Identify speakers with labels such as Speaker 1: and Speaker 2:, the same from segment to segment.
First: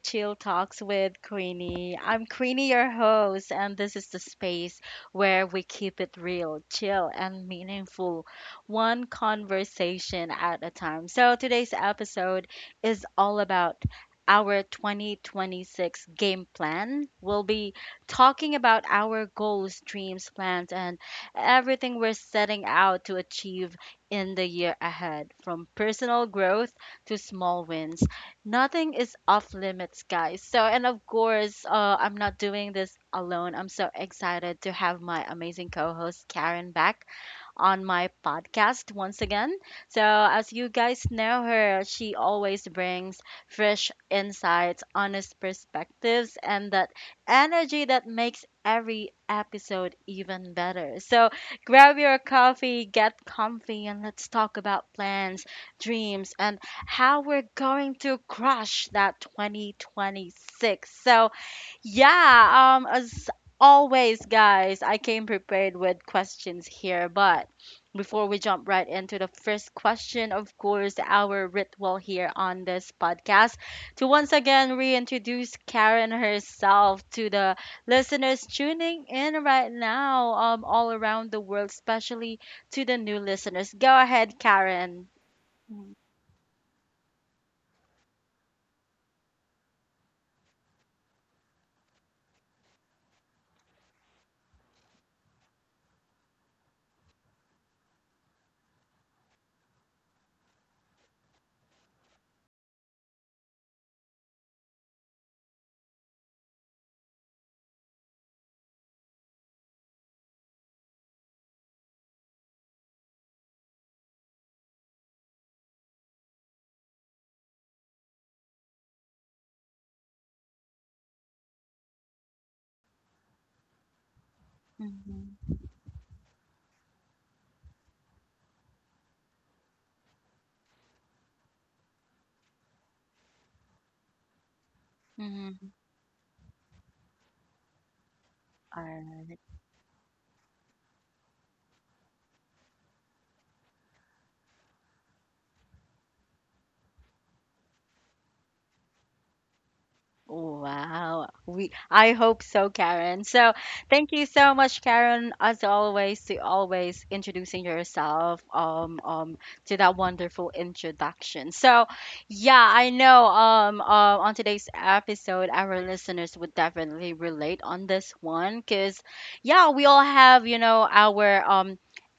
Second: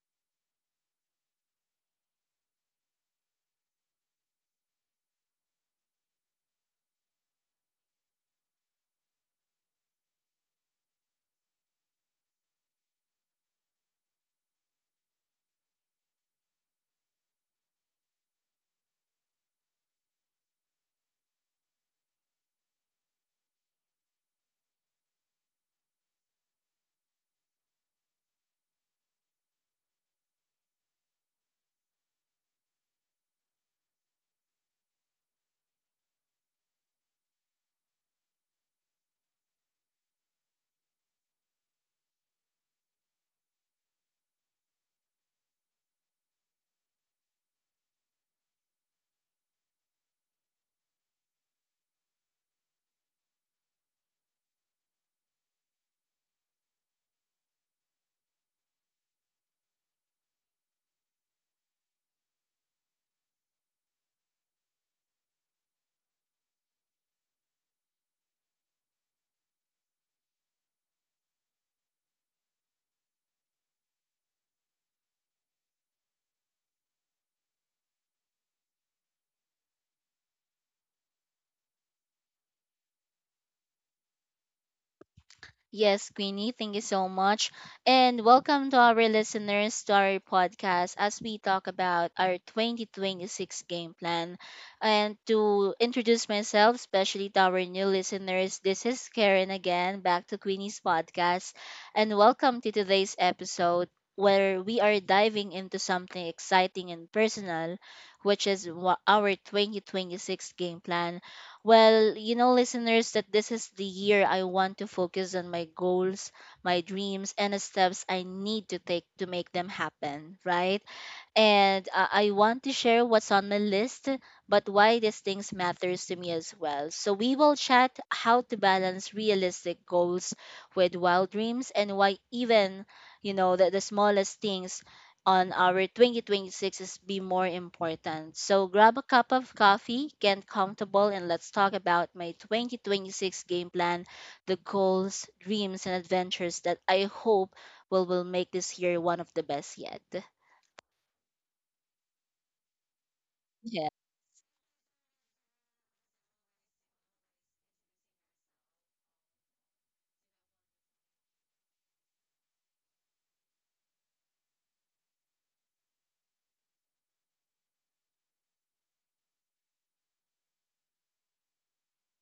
Speaker 1: Chill Talks with Queenie. I'm Queenie, your host, and this is the space where we keep it real, chill, and meaningful, one conversation at a time. So today's episode is all about our 2026 game plan. We'll be talking about our goals, dreams, plans, and everything we're setting out to achieve in the year ahead, from personal growth to small wins nothing is off limits, guys. So, and of course, I'm not doing this alone. I'm so excited to have my amazing co host, Karen, back on my podcast once again. So, as you guys know her, she always brings fresh insights, honest perspectives, and that energy that makes every episode even better. So, grab your coffee, get comfy, and let's talk about plans, dreams, and how we're going to crush that 2026. So, yeah, as always, guys, I came prepared with questions here, but before we jump right into the first question, of course, our ritual here on this podcast to once again reintroduce Karen herself to the listeners tuning in right now, all around the world, especially to the new listeners. Go ahead, Karen.
Speaker 2: Yes, Queenie, thank you so much. And welcome to our listeners to our podcast as we talk about our 2026 game plan. And to introduce myself, especially to our new listeners, this is Karen again, back to Queenie's podcast. And welcome to today's episode where we are diving into something exciting and personal, which is our 2026 game plan. Well, you know, listeners, that this is the year I want to focus on my goals, my dreams, and the steps I need to take to make them happen, right? And I want to share what's on my list, but why these
Speaker 1: Mm-hmm.
Speaker 2: things matters to me as well. So we will chat how to balance realistic goals with wild dreams and why even that the smallest things on our 2026 is be more important. So grab a cup
Speaker 1: Mm-hmm.
Speaker 2: of coffee, get comfortable, and let's talk about my 2026 game plan, the goals, dreams, and adventures that I hope will make this year one of the best yet.
Speaker 1: Wow. We I hope so, Karen. So thank you so much, Karen, as always, to always introducing yourself to that wonderful introduction. So yeah, I know on today's episode our listeners would definitely relate on this one because yeah, we all have, you know, our um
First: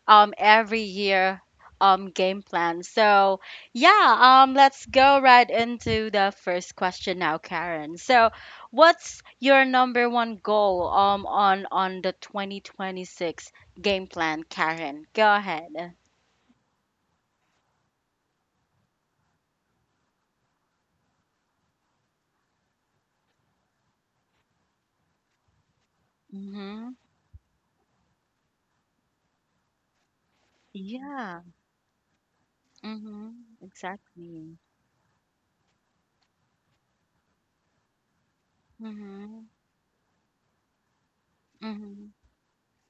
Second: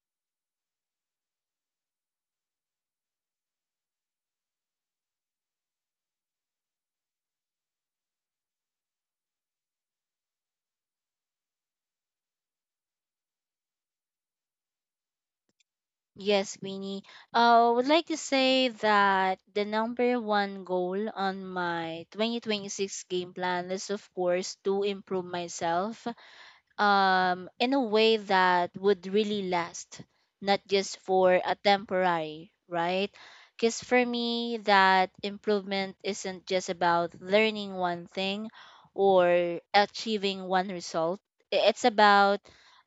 Speaker 1: um every year game plan. So yeah, let's go right into the first question now, Karen. So, what's your number one goal on the 2026 game plan, Karen? Go ahead.
Speaker 2: Yes, Queenie. I would like to say that the number one goal on my 2026 game plan is, of course, to improve myself
Speaker 1: Mm-hmm.
Speaker 2: in a way that would really last, not just for
Speaker 1: Yeah.
Speaker 2: a temporary, right?
Speaker 1: Mm-hmm.
Speaker 2: Because for me,
Speaker 1: Exactly.
Speaker 2: that improvement isn't just about learning one thing
Speaker 1: Mm-hmm.
Speaker 2: or achieving one result. It's
Speaker 1: Mm-hmm.
Speaker 2: about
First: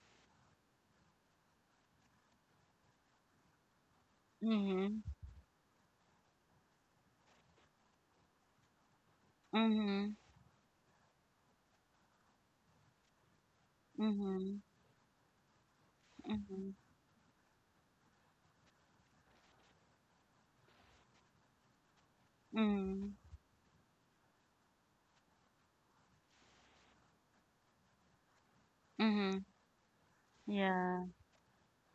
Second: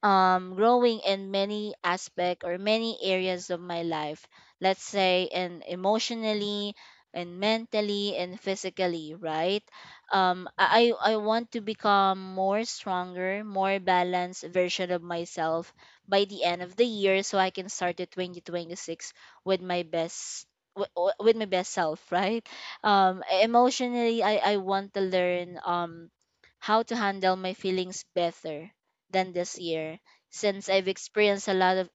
Speaker 2: growing in many aspect or many areas of my life. Let's
Speaker 1: Mm-hmm.
Speaker 2: say, in emotionally, and mentally, and physically, right?
Speaker 1: Mm-hmm.
Speaker 2: I want to become more stronger, more balanced
Speaker 1: Mm-hmm.
Speaker 2: version of myself by the end
Speaker 1: Mm-hmm.
Speaker 2: of the year so I can start the 2026 with my best with my best self, right?
Speaker 1: Mm-hmm.
Speaker 2: Emotionally, I want to learn how to handle my feelings better than
Speaker 1: Mm-hmm.
Speaker 2: this year since I've
Speaker 1: Yeah.
Speaker 2: experienced a lot of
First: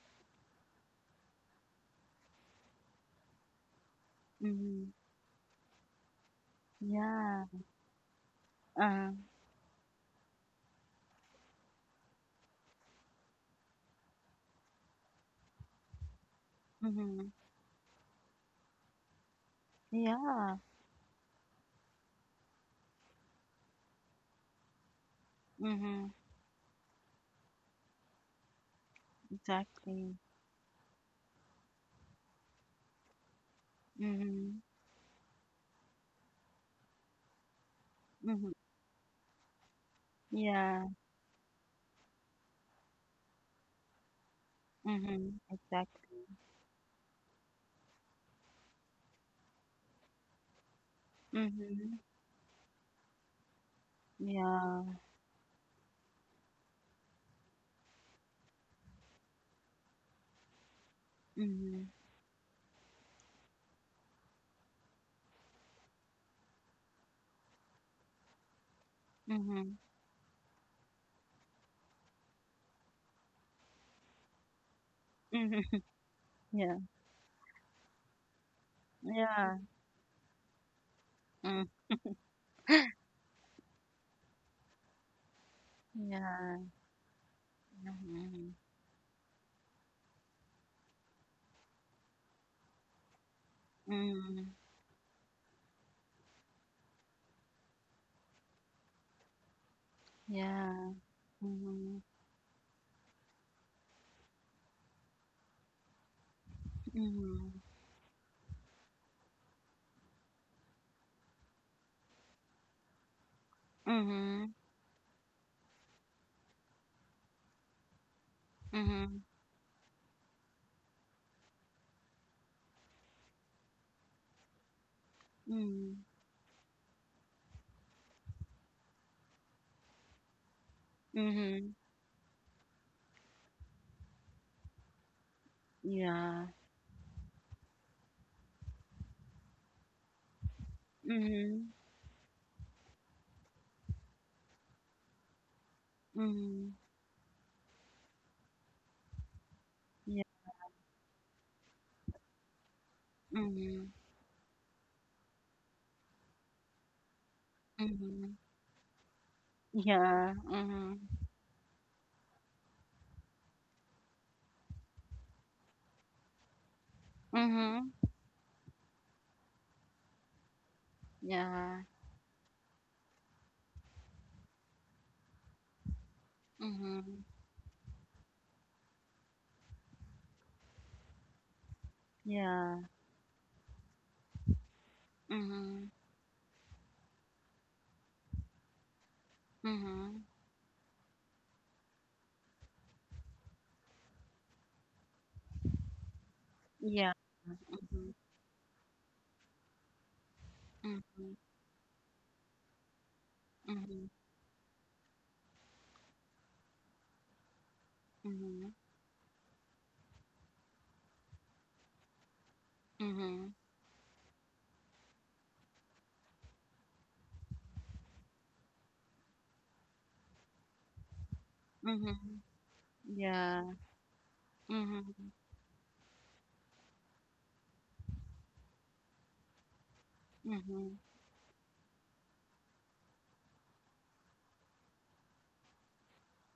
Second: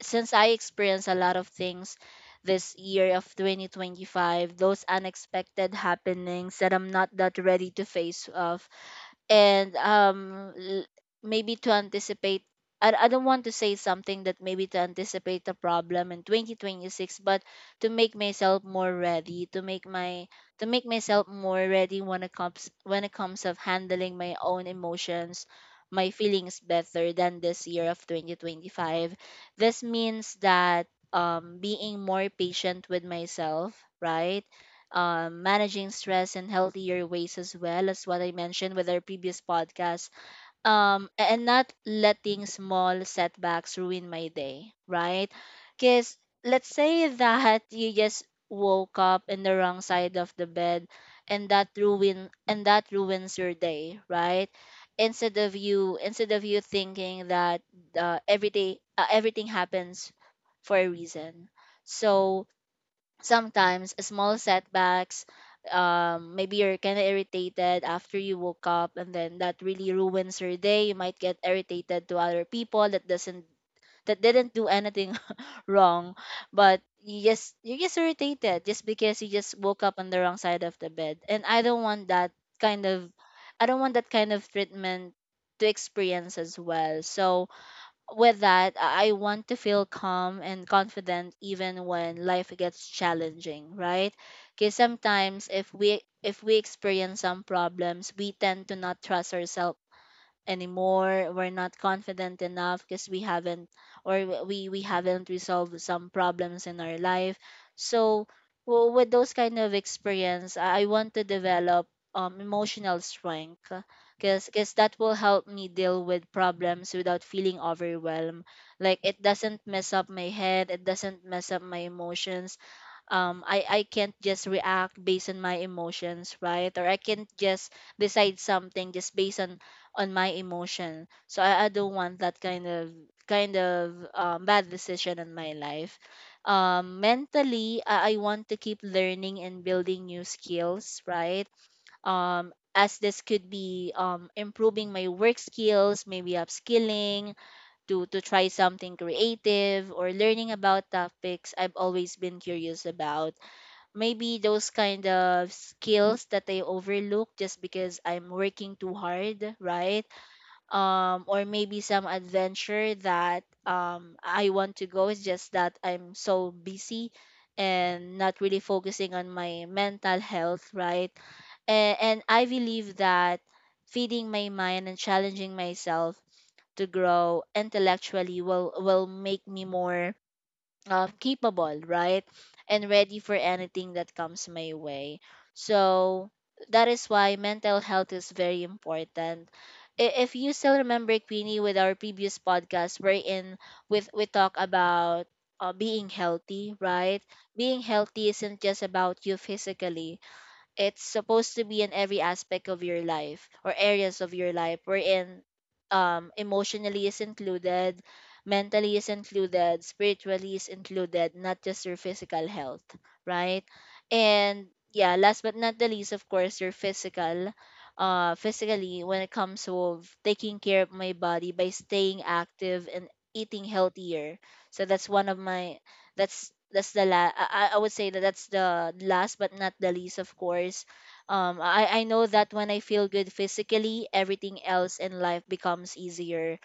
Speaker 2: since I experienced a lot of things this year of 2025, those
Speaker 1: Mm-hmm.
Speaker 2: unexpected happenings that I'm not that
Speaker 1: Yeah.
Speaker 2: ready to face of
Speaker 1: Uh-huh.
Speaker 2: and maybe to anticipate I don't want to say something that maybe to anticipate the problem in 2026
Speaker 1: Mm-hmm.
Speaker 2: but to make myself more ready
Speaker 1: Yeah.
Speaker 2: to make myself more ready when it comes of handling my own emotions,
Speaker 1: Mm-hmm.
Speaker 2: my feelings better than this year of 2025. This
Speaker 1: Exactly.
Speaker 2: means that being more patient with myself, right?
Speaker 1: Mm-hmm.
Speaker 2: Managing stress in healthier ways as well as what I
Speaker 1: Mhm.
Speaker 2: mentioned with our previous podcast,
Speaker 1: Yeah.
Speaker 2: and not letting small setbacks ruin my day, right?
Speaker 1: Mhm.
Speaker 2: Because
Speaker 1: Exactly.
Speaker 2: let's say that you just woke up in the wrong side of the bed and
Speaker 1: Mhm.
Speaker 2: that ruins your day, right?
Speaker 1: Yeah.
Speaker 2: Instead of you thinking that everything happens for a reason.
Speaker 1: Mhm.
Speaker 2: So sometimes small setbacks, maybe you're kind of irritated after you woke up and then
Speaker 1: Mhm.
Speaker 2: that
Speaker 1: Mhm.
Speaker 2: really ruins your day. You might get irritated to other people that didn't do anything wrong.
Speaker 1: Yeah.
Speaker 2: But you're just irritated just because you just
Speaker 1: Yeah.
Speaker 2: woke up on the wrong side of the bed, and I
Speaker 1: Mm.
Speaker 2: don't want that kind of treatment to experience as
Speaker 1: Yeah.
Speaker 2: well. So with
Speaker 1: Mhm.
Speaker 2: that, I want to feel calm and confident even when life gets challenging, right?
Speaker 1: Mhm.
Speaker 2: Because sometimes if we experience some problems, we tend to not trust ourselves
Speaker 1: Yeah.
Speaker 2: anymore. We're not
Speaker 1: Mhm.
Speaker 2: confident enough because we haven't resolved some problems in our life.
Speaker 1: Mhm.
Speaker 2: So with those kind of experience, I want to develop emotional strength. because
Speaker 1: Mhm.
Speaker 2: because that will help me deal with problems without feeling overwhelmed, like it
Speaker 1: Mhm.
Speaker 2: doesn't mess up my head, it doesn't mess up my emotions. I can't just react based on my
Speaker 1: Mhm.
Speaker 2: emotions, right? Or I can't just decide something just based on my emotion. So I
Speaker 1: Mhm.
Speaker 2: don't want that kind of bad decision in my life.
Speaker 1: Yeah.
Speaker 2: Mentally, I want to keep learning and building new skills, right?
Speaker 1: Mhm.
Speaker 2: As this could be improving my work skills, maybe
Speaker 1: Mhm.
Speaker 2: upskilling to try something creative or
Speaker 1: Yeah.
Speaker 2: learning about topics I've always been curious about,
Speaker 1: Mhm.
Speaker 2: maybe those kind of skills that I overlook just because I'm
Speaker 1: Mhm.
Speaker 2: working too hard, right?
Speaker 1: Yeah. Mhm.
Speaker 2: Or maybe some adventure that I want to go. It's just that I'm so busy
Speaker 1: Mhm.
Speaker 2: and not really focusing on my mental health, right?
Speaker 1: Yeah.
Speaker 2: And I believe that feeding my mind and challenging myself to
Speaker 1: Mhm.
Speaker 2: grow intellectually will make me more capable, right?
Speaker 1: Yeah.
Speaker 2: And ready for anything that comes my way.
Speaker 1: Mhm.
Speaker 2: So that is why mental health is very important. I-
Speaker 1: Mhm.
Speaker 2: If you still remember, Queenie, with our previous podcast, wherein with we talk about being healthy,
Speaker 1: Yeah.
Speaker 2: right? Being
Speaker 1: Mhm.
Speaker 2: healthy isn't just about you physically. It's
Speaker 1: Mhm.
Speaker 2: supposed to be in every aspect of your life or
Speaker 1: Mhm,
Speaker 2: areas of your life, wherein emotionally is included,
Speaker 1: mhm,
Speaker 2: mentally is included, spiritually is included, not just your physical health,
Speaker 1: mhm,
Speaker 2: right? And yeah, last but not the least, of course, your physical, physically, when it comes to taking care of my body by staying
Speaker 1: mhm.
Speaker 2: active and eating
Speaker 1: Yeah.
Speaker 2: healthier. So that's one of
Speaker 1: Mhm,
Speaker 2: my, that's the la- I would say that that's the last but not the least, of course.
Speaker 1: mhm.
Speaker 2: I know that when I feel good physically, everything else in life becomes easier.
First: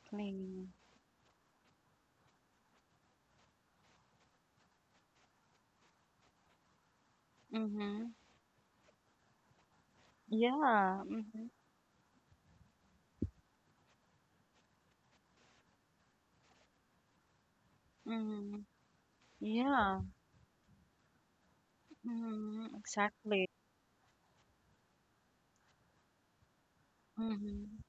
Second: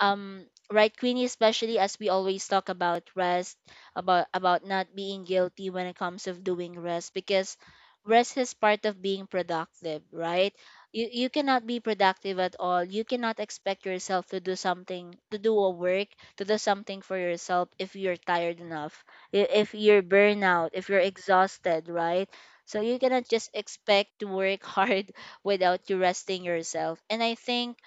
Speaker 2: um right, Queenie? Especially as we always talk about rest, about not being guilty when it comes of doing rest, because
Speaker 1: Mhm.
Speaker 2: rest is part of being productive, right?
Speaker 1: Yeah.
Speaker 2: You
Speaker 1: Mhm,
Speaker 2: cannot be productive at all. You cannot expect yourself to do something, to do a work, to do something for yourself if you're tired
Speaker 1: mhm.
Speaker 2: enough, if
Speaker 1: Yeah.
Speaker 2: you're burnout, if you're exhausted, right?
Speaker 1: Mhm.
Speaker 2: So you cannot
Speaker 1: Exactly.
Speaker 2: just expect to work hard without you resting yourself. And I
Speaker 1: Mhm,
Speaker 2: think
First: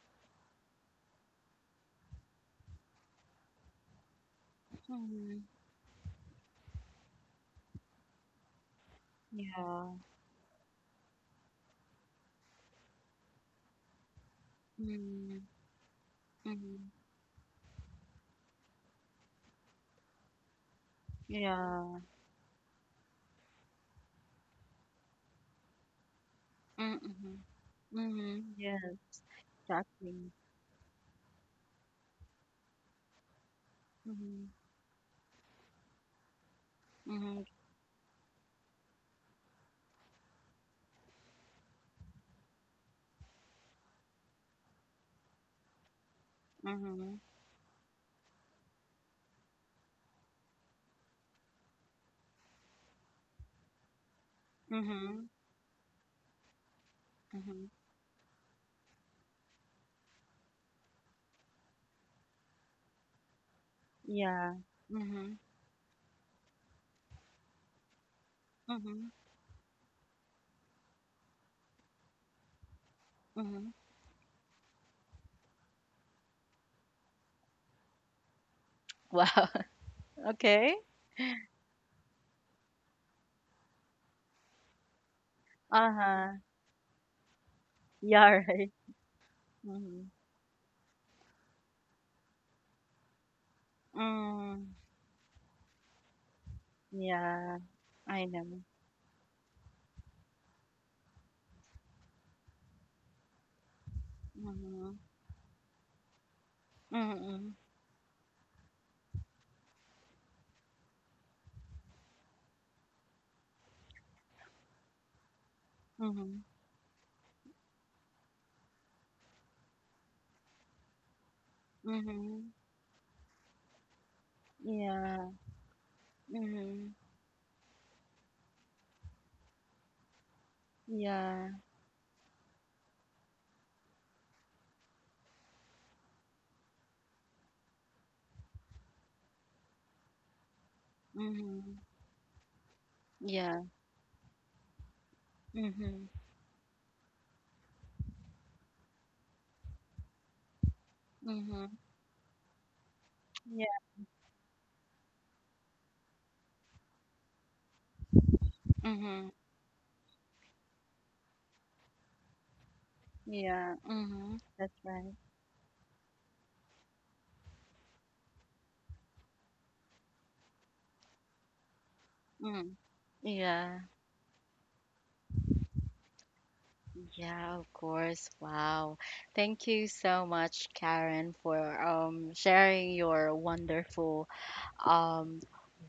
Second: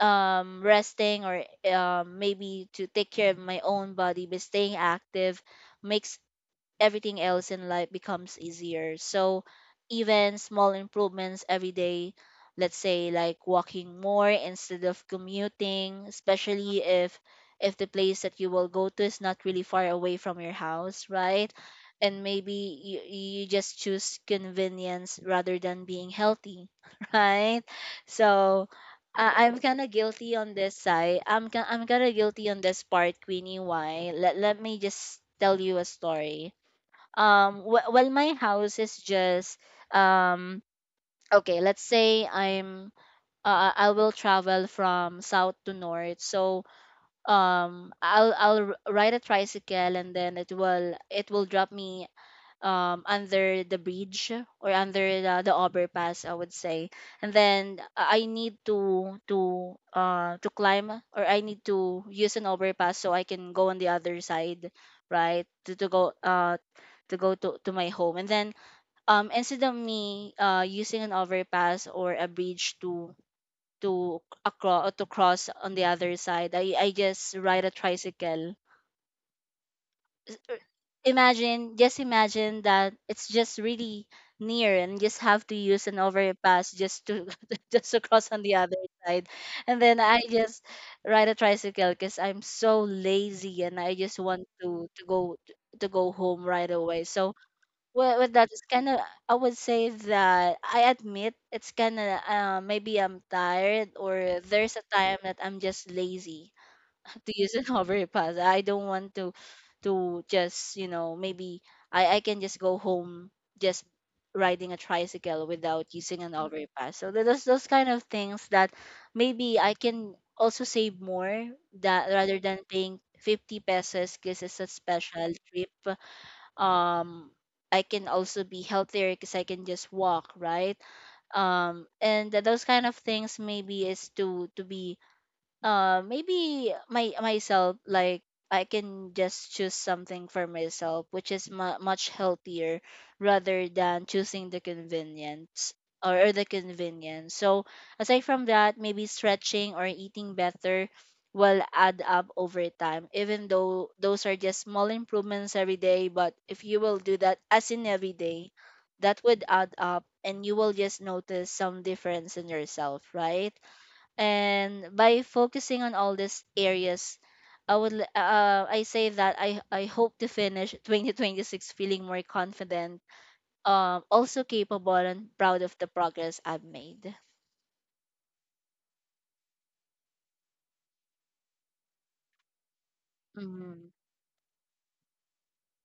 Speaker 2: resting, or maybe to take care of my own body but staying active,
Speaker 1: mhm.
Speaker 2: makes everything else in life becomes easier. So
Speaker 1: Yeah.
Speaker 2: even small improvements every day, let's say like walking more instead of
Speaker 1: Mhm,
Speaker 2: commuting, especially
Speaker 1: mhm.
Speaker 2: if the place that you will go to is not really far away from your house, right?
Speaker 1: Yeah.
Speaker 2: And maybe you just choose convenience rather than being healthy,
Speaker 1: Mhm,
Speaker 2: right?
Speaker 1: mhm.
Speaker 2: So
Speaker 1: Yeah.
Speaker 2: I'm kind of
Speaker 1: Exactly.
Speaker 2: guilty on this side. I'm kind of guilty on this part, Queenie. Why?
Speaker 1: Mhm,
Speaker 2: Let me just tell you a story.
Speaker 1: mhm,
Speaker 2: Well, my house is just um okay, let's say I will travel from south to north. So
Speaker 1: mhm,
Speaker 2: I'll ride a tricycle and then it will drop me under the bridge, or under
Speaker 1: mhm,
Speaker 2: the overpass, I would say. And
Speaker 1: mhm.
Speaker 2: then I need to climb, or I need to use an overpass so I can go on the other
Speaker 1: Yeah.
Speaker 2: side,
Speaker 1: Mhm,
Speaker 2: right? To go to my home. And then
Speaker 1: mhm,
Speaker 2: instead of me using an overpass or a bridge to
Speaker 1: mhm.
Speaker 2: to across to cross on the other side, I just ride a tricycle.
Speaker 1: Wow.
Speaker 2: s- er,
Speaker 1: Okay.
Speaker 2: Imagine, just imagine that it's just really near and just have to use an
Speaker 1: Uh-huh.
Speaker 2: overpass just to just to cross
Speaker 1: Yeah,
Speaker 2: on the
Speaker 1: right.
Speaker 2: other side, and then
Speaker 1: Mhm.
Speaker 2: I just ride a tricycle because I'm so lazy and I just want
Speaker 1: Mm,
Speaker 2: to go, to go home right away. So
Speaker 1: yeah, I
Speaker 2: with that,
Speaker 1: know.
Speaker 2: it's kind of, I would say that I admit it's kind of maybe I'm tired, or there's a
Speaker 1: Mhm.
Speaker 2: time that I'm just lazy to
Speaker 1: Mm,
Speaker 2: use an overpass. I don't want to just, you know, maybe I can just go home, just riding a tricycle without using an
Speaker 1: mhm.
Speaker 2: overpass. So those kind of things that maybe I can also save more, that rather
Speaker 1: Mhm.
Speaker 2: than paying 50 pesos because it's a
Speaker 1: Yeah.
Speaker 2: special trip.
Speaker 1: Mhm.
Speaker 2: Um I can also be healthier because I can just walk, right?
Speaker 1: Yeah.
Speaker 2: And those kind of things maybe is to be maybe my myself, like I can just choose something for myself which is
Speaker 1: Mhm.
Speaker 2: much healthier
Speaker 1: Yeah.
Speaker 2: rather than choosing the convenience,
Speaker 1: Mhm.
Speaker 2: or the convenience. So aside from that, maybe stretching or eating better will
Speaker 1: Mhm.
Speaker 2: add up over time, even
Speaker 1: Yeah.
Speaker 2: though those are just small improvements every day. But if you will do that as in every day, that
Speaker 1: Mhm.
Speaker 2: would add up and you will just notice some difference in yourself, right?
Speaker 1: Yeah. Mhm. That's
Speaker 2: And
Speaker 1: right.
Speaker 2: by focusing on all these areas, I say that I hope to finish 2026 feeling more
Speaker 1: Mm.
Speaker 2: confident,
Speaker 1: Yeah.
Speaker 2: also capable and proud of the progress I've made.
Speaker 1: Yeah, of course. Wow. Thank you so much, Karen, for sharing your
Speaker 2: Mhm.
Speaker 1: wonderful um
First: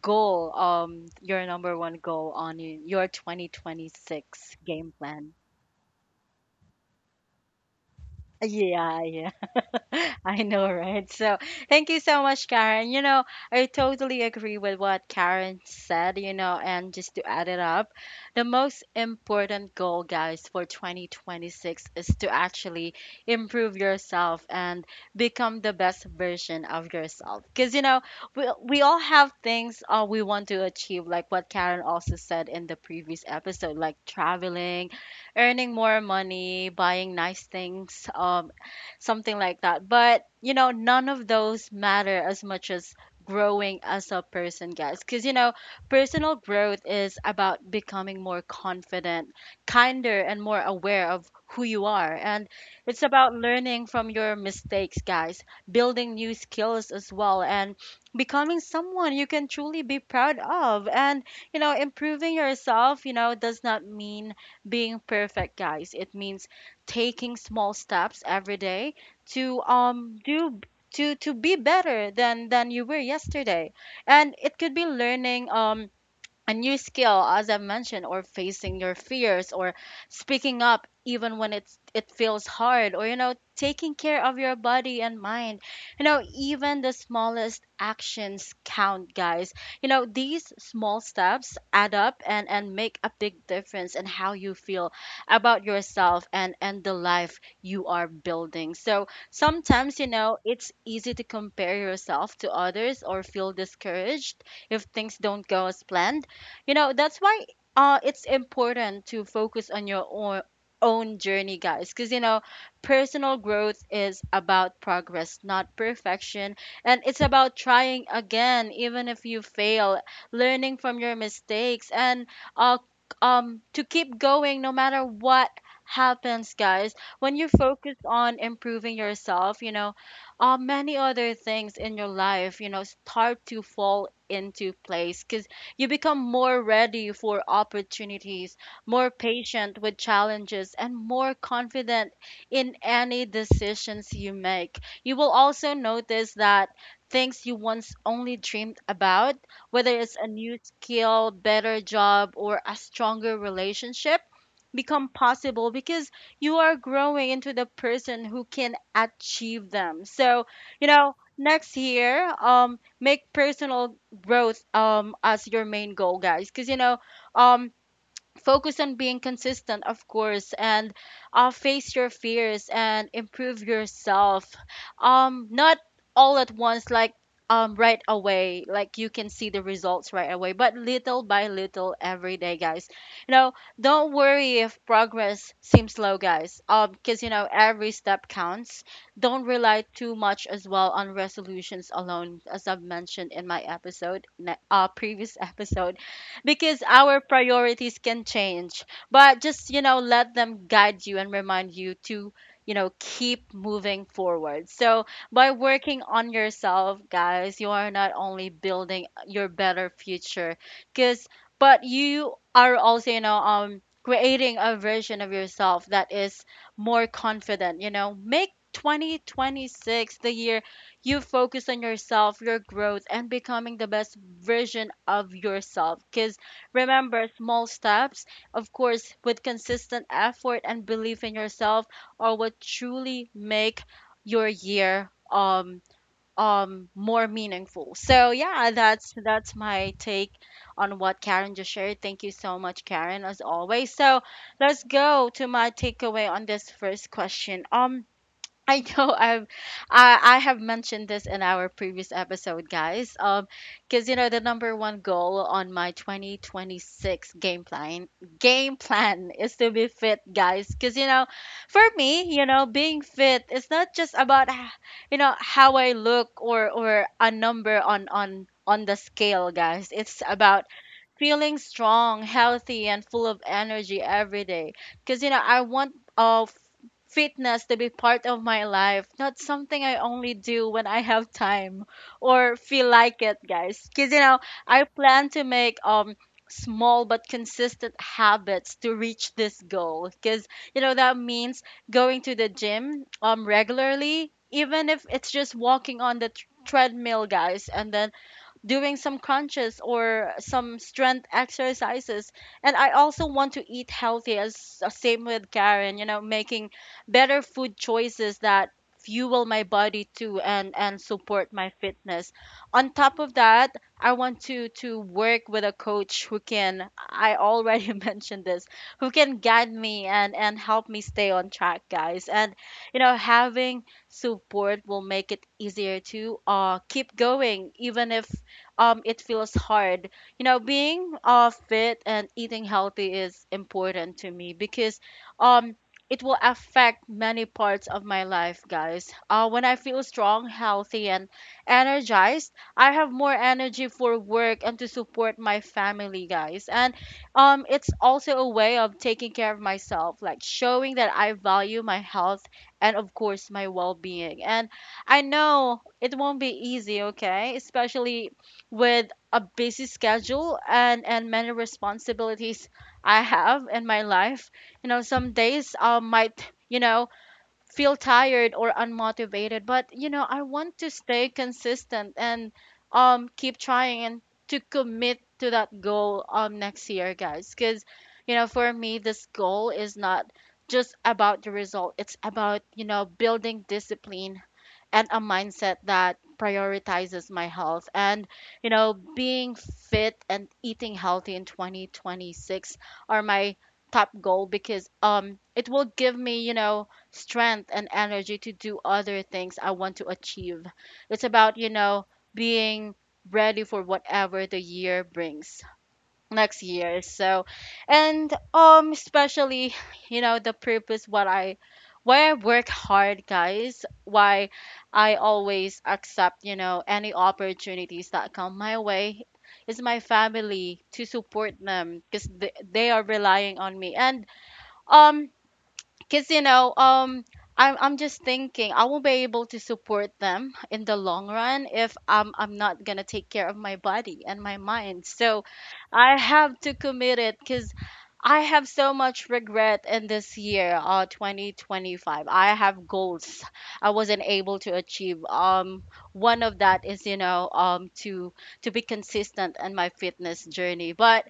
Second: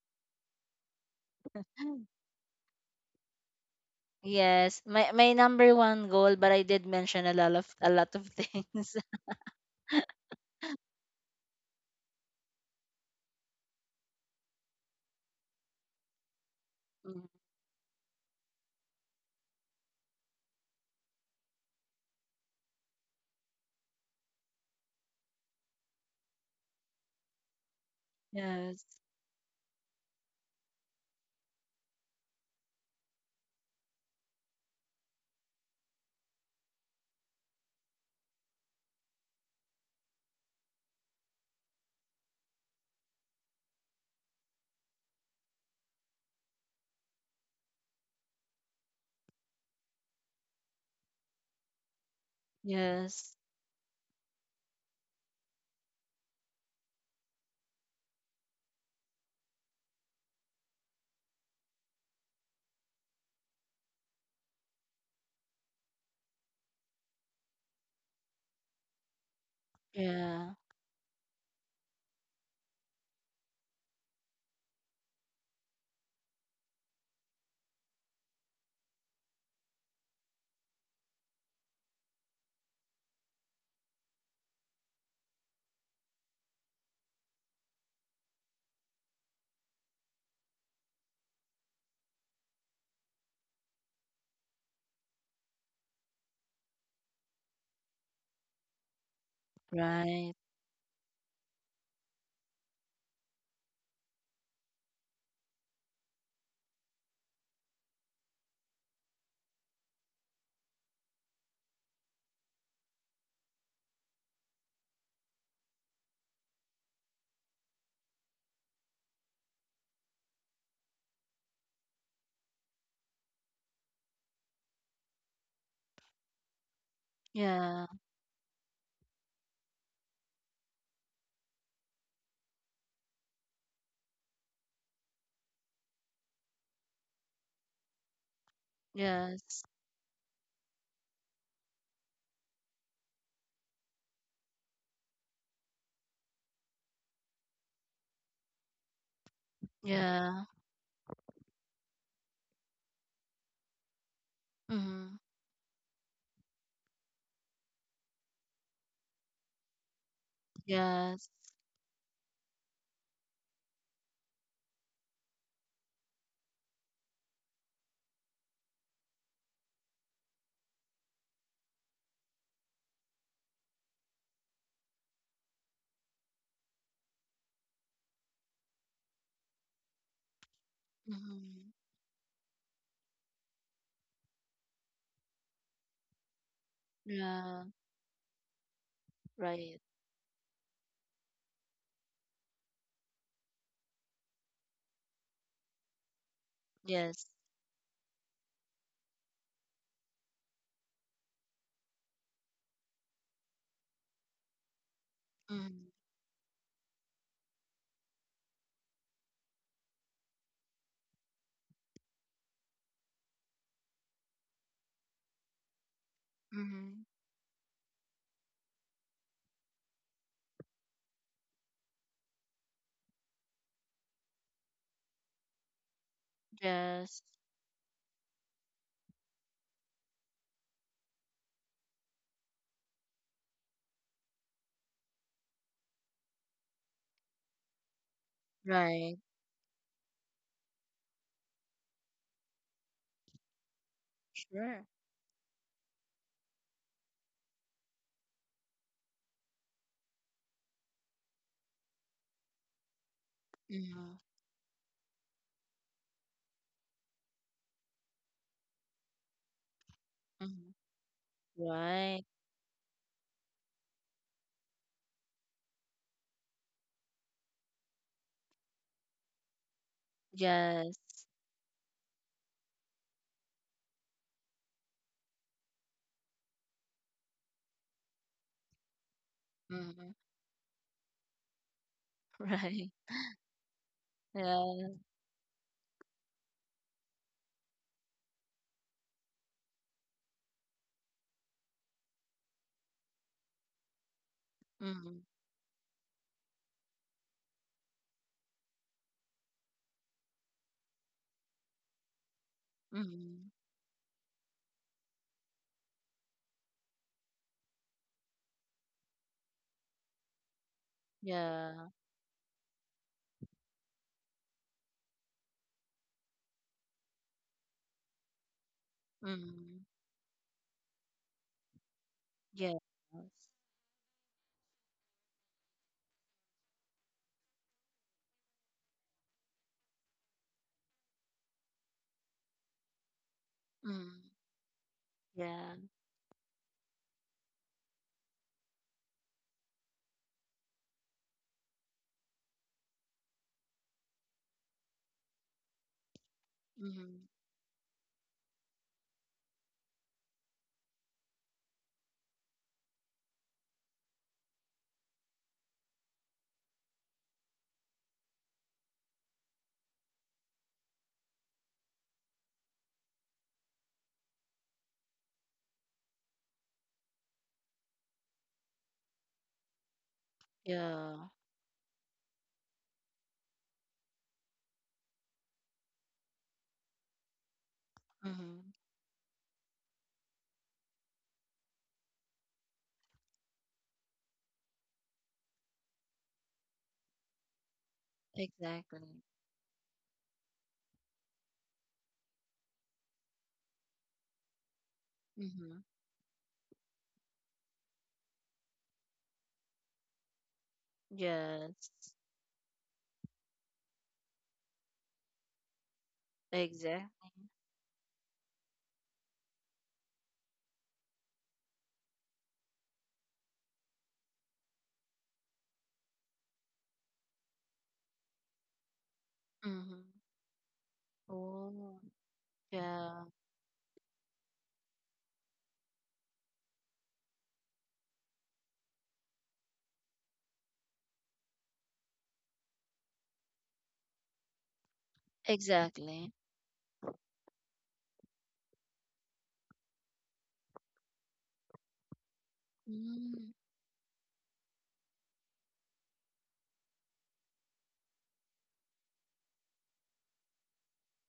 Speaker 1: goal, your number one goal on your 2026
Speaker 2: Yes,
Speaker 1: game
Speaker 2: my
Speaker 1: plan?
Speaker 2: number one goal, but I did mention a lot of things.
Speaker 1: Yeah, yeah. I know, right? So, thank you so much, Karen. You know, I totally agree with what Karen said, you know, and just
Speaker 2: Mm.
Speaker 1: to add it up, the most important goal, guys, for 2026 is to actually improve yourself and become the best version of yourself. Because, you know, we
Speaker 2: Yes.
Speaker 1: all have things we want to achieve, like what Karen also said in the previous episode, like traveling, earning more money, buying nice things, something like that. But, you know, none of those matter as much as growing as a person, guys. Because, you know, personal growth is about becoming more confident, kinder, and more aware of who you are. And it's about
Speaker 2: Yes.
Speaker 1: learning from your mistakes, guys, building new skills as well, and becoming someone you can truly be proud of. And, you know, improving yourself, you know, does not mean being perfect, guys. It means taking small steps every day to
Speaker 2: Yeah.
Speaker 1: do to be better than you were yesterday, and it could be learning a new skill, as I mentioned, or facing your fears, or speaking up even when it feels hard, or you know, taking care of your body and mind. You know, even the smallest actions count, guys. You know, these small steps add up and make a big difference in how you feel about yourself and the life you are building. So sometimes, you
Speaker 2: Right.
Speaker 1: know, it's easy to compare yourself to others or feel discouraged if things don't go as planned. You know, that's why it's important to focus on your own journey, guys, because you know personal growth is about progress, not perfection, and it's about trying again even if you fail, learning from your mistakes, and uh, to keep going no matter what happens, guys. When you
Speaker 2: Yeah.
Speaker 1: focus on improving yourself, you know, many other things in your life, you know, start to fall into place, 'cause you become more ready for opportunities, more
Speaker 2: Yes.
Speaker 1: patient with challenges, and more confident in any decisions you make. You will also notice that things you once only dreamed about, whether it's a
Speaker 2: Yeah.
Speaker 1: new skill, better job, or a stronger relationship, become
Speaker 2: Mm-hmm.
Speaker 1: possible because you are growing into the person who can achieve them. So, you know,
Speaker 2: Yes.
Speaker 1: next year, make personal growth as your main goal, guys, because you know um focus on being consistent, of course, and face your fears and improve yourself, um, not all at once like right away, like you can see the results right away, but little by
Speaker 2: Mm-hmm.
Speaker 1: little every day, guys. You know, don't worry if progress seems slow, guys, um, because you know
Speaker 2: Yeah.
Speaker 1: every step counts. Don't
Speaker 2: Right.
Speaker 1: rely too much as well on resolutions alone, as I've mentioned in my episode previous episode, because our
Speaker 2: Yes.
Speaker 1: priorities can change. But just, you know, let them guide you and remind you to, you know, keep moving forward. So by
Speaker 2: Mm-hmm.
Speaker 1: working on yourself, guys, you are not only building your better future, because but you are also, you know, creating a version of yourself that is
Speaker 2: Mm-hmm.
Speaker 1: more confident. You know, make 2026 the year you focus on yourself, your growth, and becoming the best version of yourself. Because
Speaker 2: Yes.
Speaker 1: Remember, small steps, of course, with consistent effort and belief in yourself are what truly make your year more meaningful. So yeah,
Speaker 2: Right.
Speaker 1: that's my take on what Karen just shared. Thank you so much, Karen, as always. So let's
Speaker 2: Sure.
Speaker 1: go to my takeaway on this first question. Um, I know I have mentioned this in our previous episode, guys. Because you
Speaker 2: Mm-hmm.
Speaker 1: know the number one goal on my 2026 game plan is to be fit, guys.
Speaker 2: Mm-hmm.
Speaker 1: Because you know, for me,
Speaker 2: Right.
Speaker 1: you know, being fit is not just about you know how I look, or a number on the scale, guys. It's about
Speaker 2: Yes.
Speaker 1: feeling strong, healthy, and full of energy every day. Because you know, I want fitness to be part of my life, not something I
Speaker 2: Mm-hmm.
Speaker 1: only do when I have time or feel
Speaker 2: Right.
Speaker 1: like it, guys. Because, you know, I
Speaker 2: Yeah.
Speaker 1: plan to make small but consistent habits to reach this goal, because you know that means going to the gym regularly, even if
Speaker 2: Mm-hmm.
Speaker 1: it's just walking on the treadmill, guys, and then doing some crunches or some strength exercises. And I also
Speaker 2: Mm-hmm.
Speaker 1: want to eat healthy, as same with Karen, you know, making better food choices that fuel my body too and support my
Speaker 2: Yeah.
Speaker 1: fitness. On top of that, I want to work with a coach who can — I already mentioned this — who can guide
Speaker 2: Mm-hmm.
Speaker 1: me and help me stay on track, guys. And
Speaker 2: Yes.
Speaker 1: you know, having support will make it easier to keep going, even if it feels hard. You know, being fit and eating healthy is important to
Speaker 2: Mm-hmm.
Speaker 1: me because um
Speaker 2: Yeah.
Speaker 1: it will affect many parts of my life, guys. When I feel strong, healthy, and energized, I have more energy for work and to support my family, guys. And
Speaker 2: Mm-hmm.
Speaker 1: it's also a way of taking care of myself, like showing that I value my health and, of course, my well being. And I know it won't be easy, okay? Especially with a busy schedule and many responsibilities I have in my life. You know, some days I might, you know, feel tired or unmotivated, but you know, I want to
Speaker 2: Yeah.
Speaker 1: stay consistent and keep trying and to commit to that goal next year, guys, cuz you know,
Speaker 2: Mm-hmm.
Speaker 1: for me this goal is not just about the result. It's about, you know, building discipline and a mindset that prioritizes my health. And, you know,
Speaker 2: Exactly.
Speaker 1: being fit and eating healthy in 2026 are my top goal because it
Speaker 2: Mm-hmm.
Speaker 1: will give me, you know, strength and energy to do other things I want to achieve. It's about,
Speaker 2: Yes.
Speaker 1: being ready for whatever the year brings next year. So
Speaker 2: Exactly.
Speaker 1: and especially you know the purpose, what i, why I work hard, guys, why I always accept, you know, any opportunities that come my way is my
Speaker 2: Mm-hmm.
Speaker 1: family, to support
Speaker 2: Oh.
Speaker 1: them because they are
Speaker 2: Yeah.
Speaker 1: relying on me. And um because you know, I'm just thinking I won't be able to support them in the long run if I'm not going to take care of my body and my mind. So I
Speaker 2: Exactly.
Speaker 1: have to commit it because I have so much regret in this year, 2025. I have goals
Speaker 2: Mm-hmm.
Speaker 1: I wasn't able to achieve. One of that is, you know, to be consistent in my fitness journey. But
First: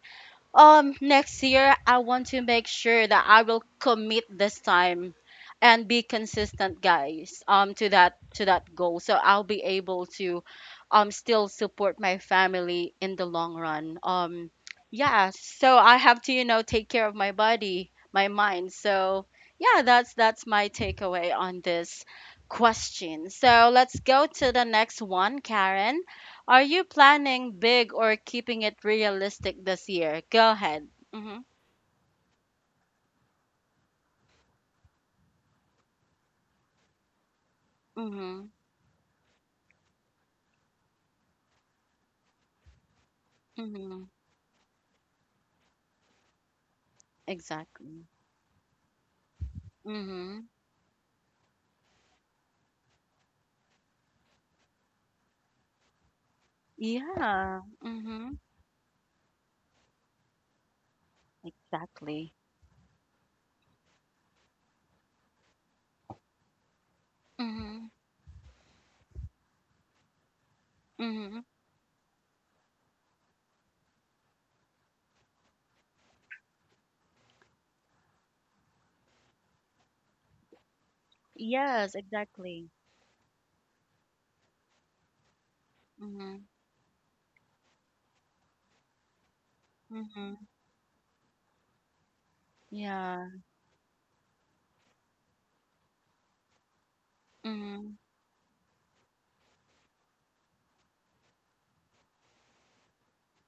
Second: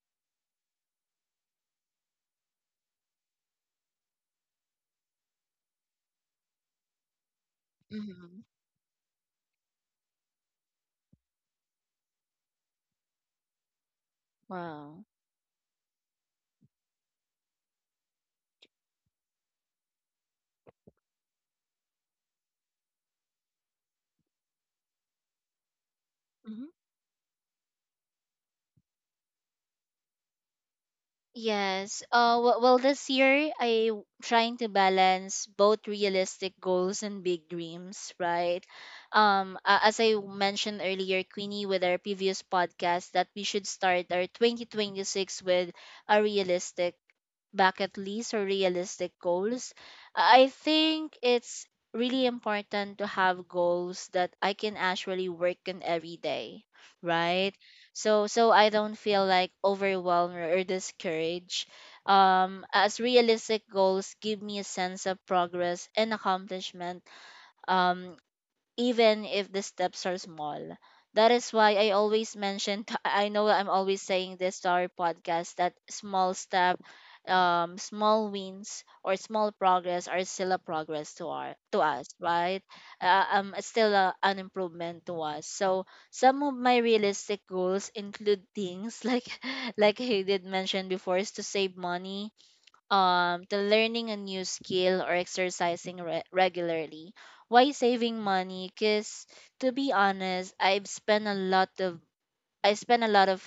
Speaker 1: next year, I want to make sure that I will commit this time and be consistent, guys, to that goal. So I'll be able to still support my family in the long run.
Speaker 2: Wow.
Speaker 1: Yeah, so I have to, you know, take care of my body, my mind. So yeah, that's my takeaway on this question. So let's go to the next one, Karen. Are you planning big or keeping it realistic this year? Go ahead. Mhm.
Speaker 2: Yes. Well, this year I w- trying to balance both realistic goals and big dreams,
Speaker 1: Mhm.
Speaker 2: right? As I mentioned earlier, Queenie, with our previous podcast, that we should
Speaker 1: Mhm.
Speaker 2: start our 2026 with a realistic bucket
Speaker 1: Exactly.
Speaker 2: list or realistic goals. I
Speaker 1: Mhm.
Speaker 2: think it's really important to have goals that I can actually work on every day, right?
Speaker 1: Yeah.
Speaker 2: So
Speaker 1: Mhm.
Speaker 2: so I don't feel like overwhelmed or discouraged.
Speaker 1: Exactly.
Speaker 2: As realistic goals give me a sense of progress and accomplishment.
Speaker 1: Mhm.
Speaker 2: Um, Even if the steps are small. That
Speaker 1: Mhm.
Speaker 2: is why I always mention, I know I'm always saying this to our podcast that small step, small wins or small progress are still a progress to our to
Speaker 1: Yes,
Speaker 2: us, right?
Speaker 1: exactly.
Speaker 2: It's still an improvement to us. So some
Speaker 1: Mhm.
Speaker 2: of my realistic goals include things like like I
Speaker 1: Mhm.
Speaker 2: did mention before is to save money,
Speaker 1: Yeah.
Speaker 2: to learning a new skill or exercising regularly. Why
Speaker 1: Mhm.
Speaker 2: saving money? Because to be honest, I spent a lot of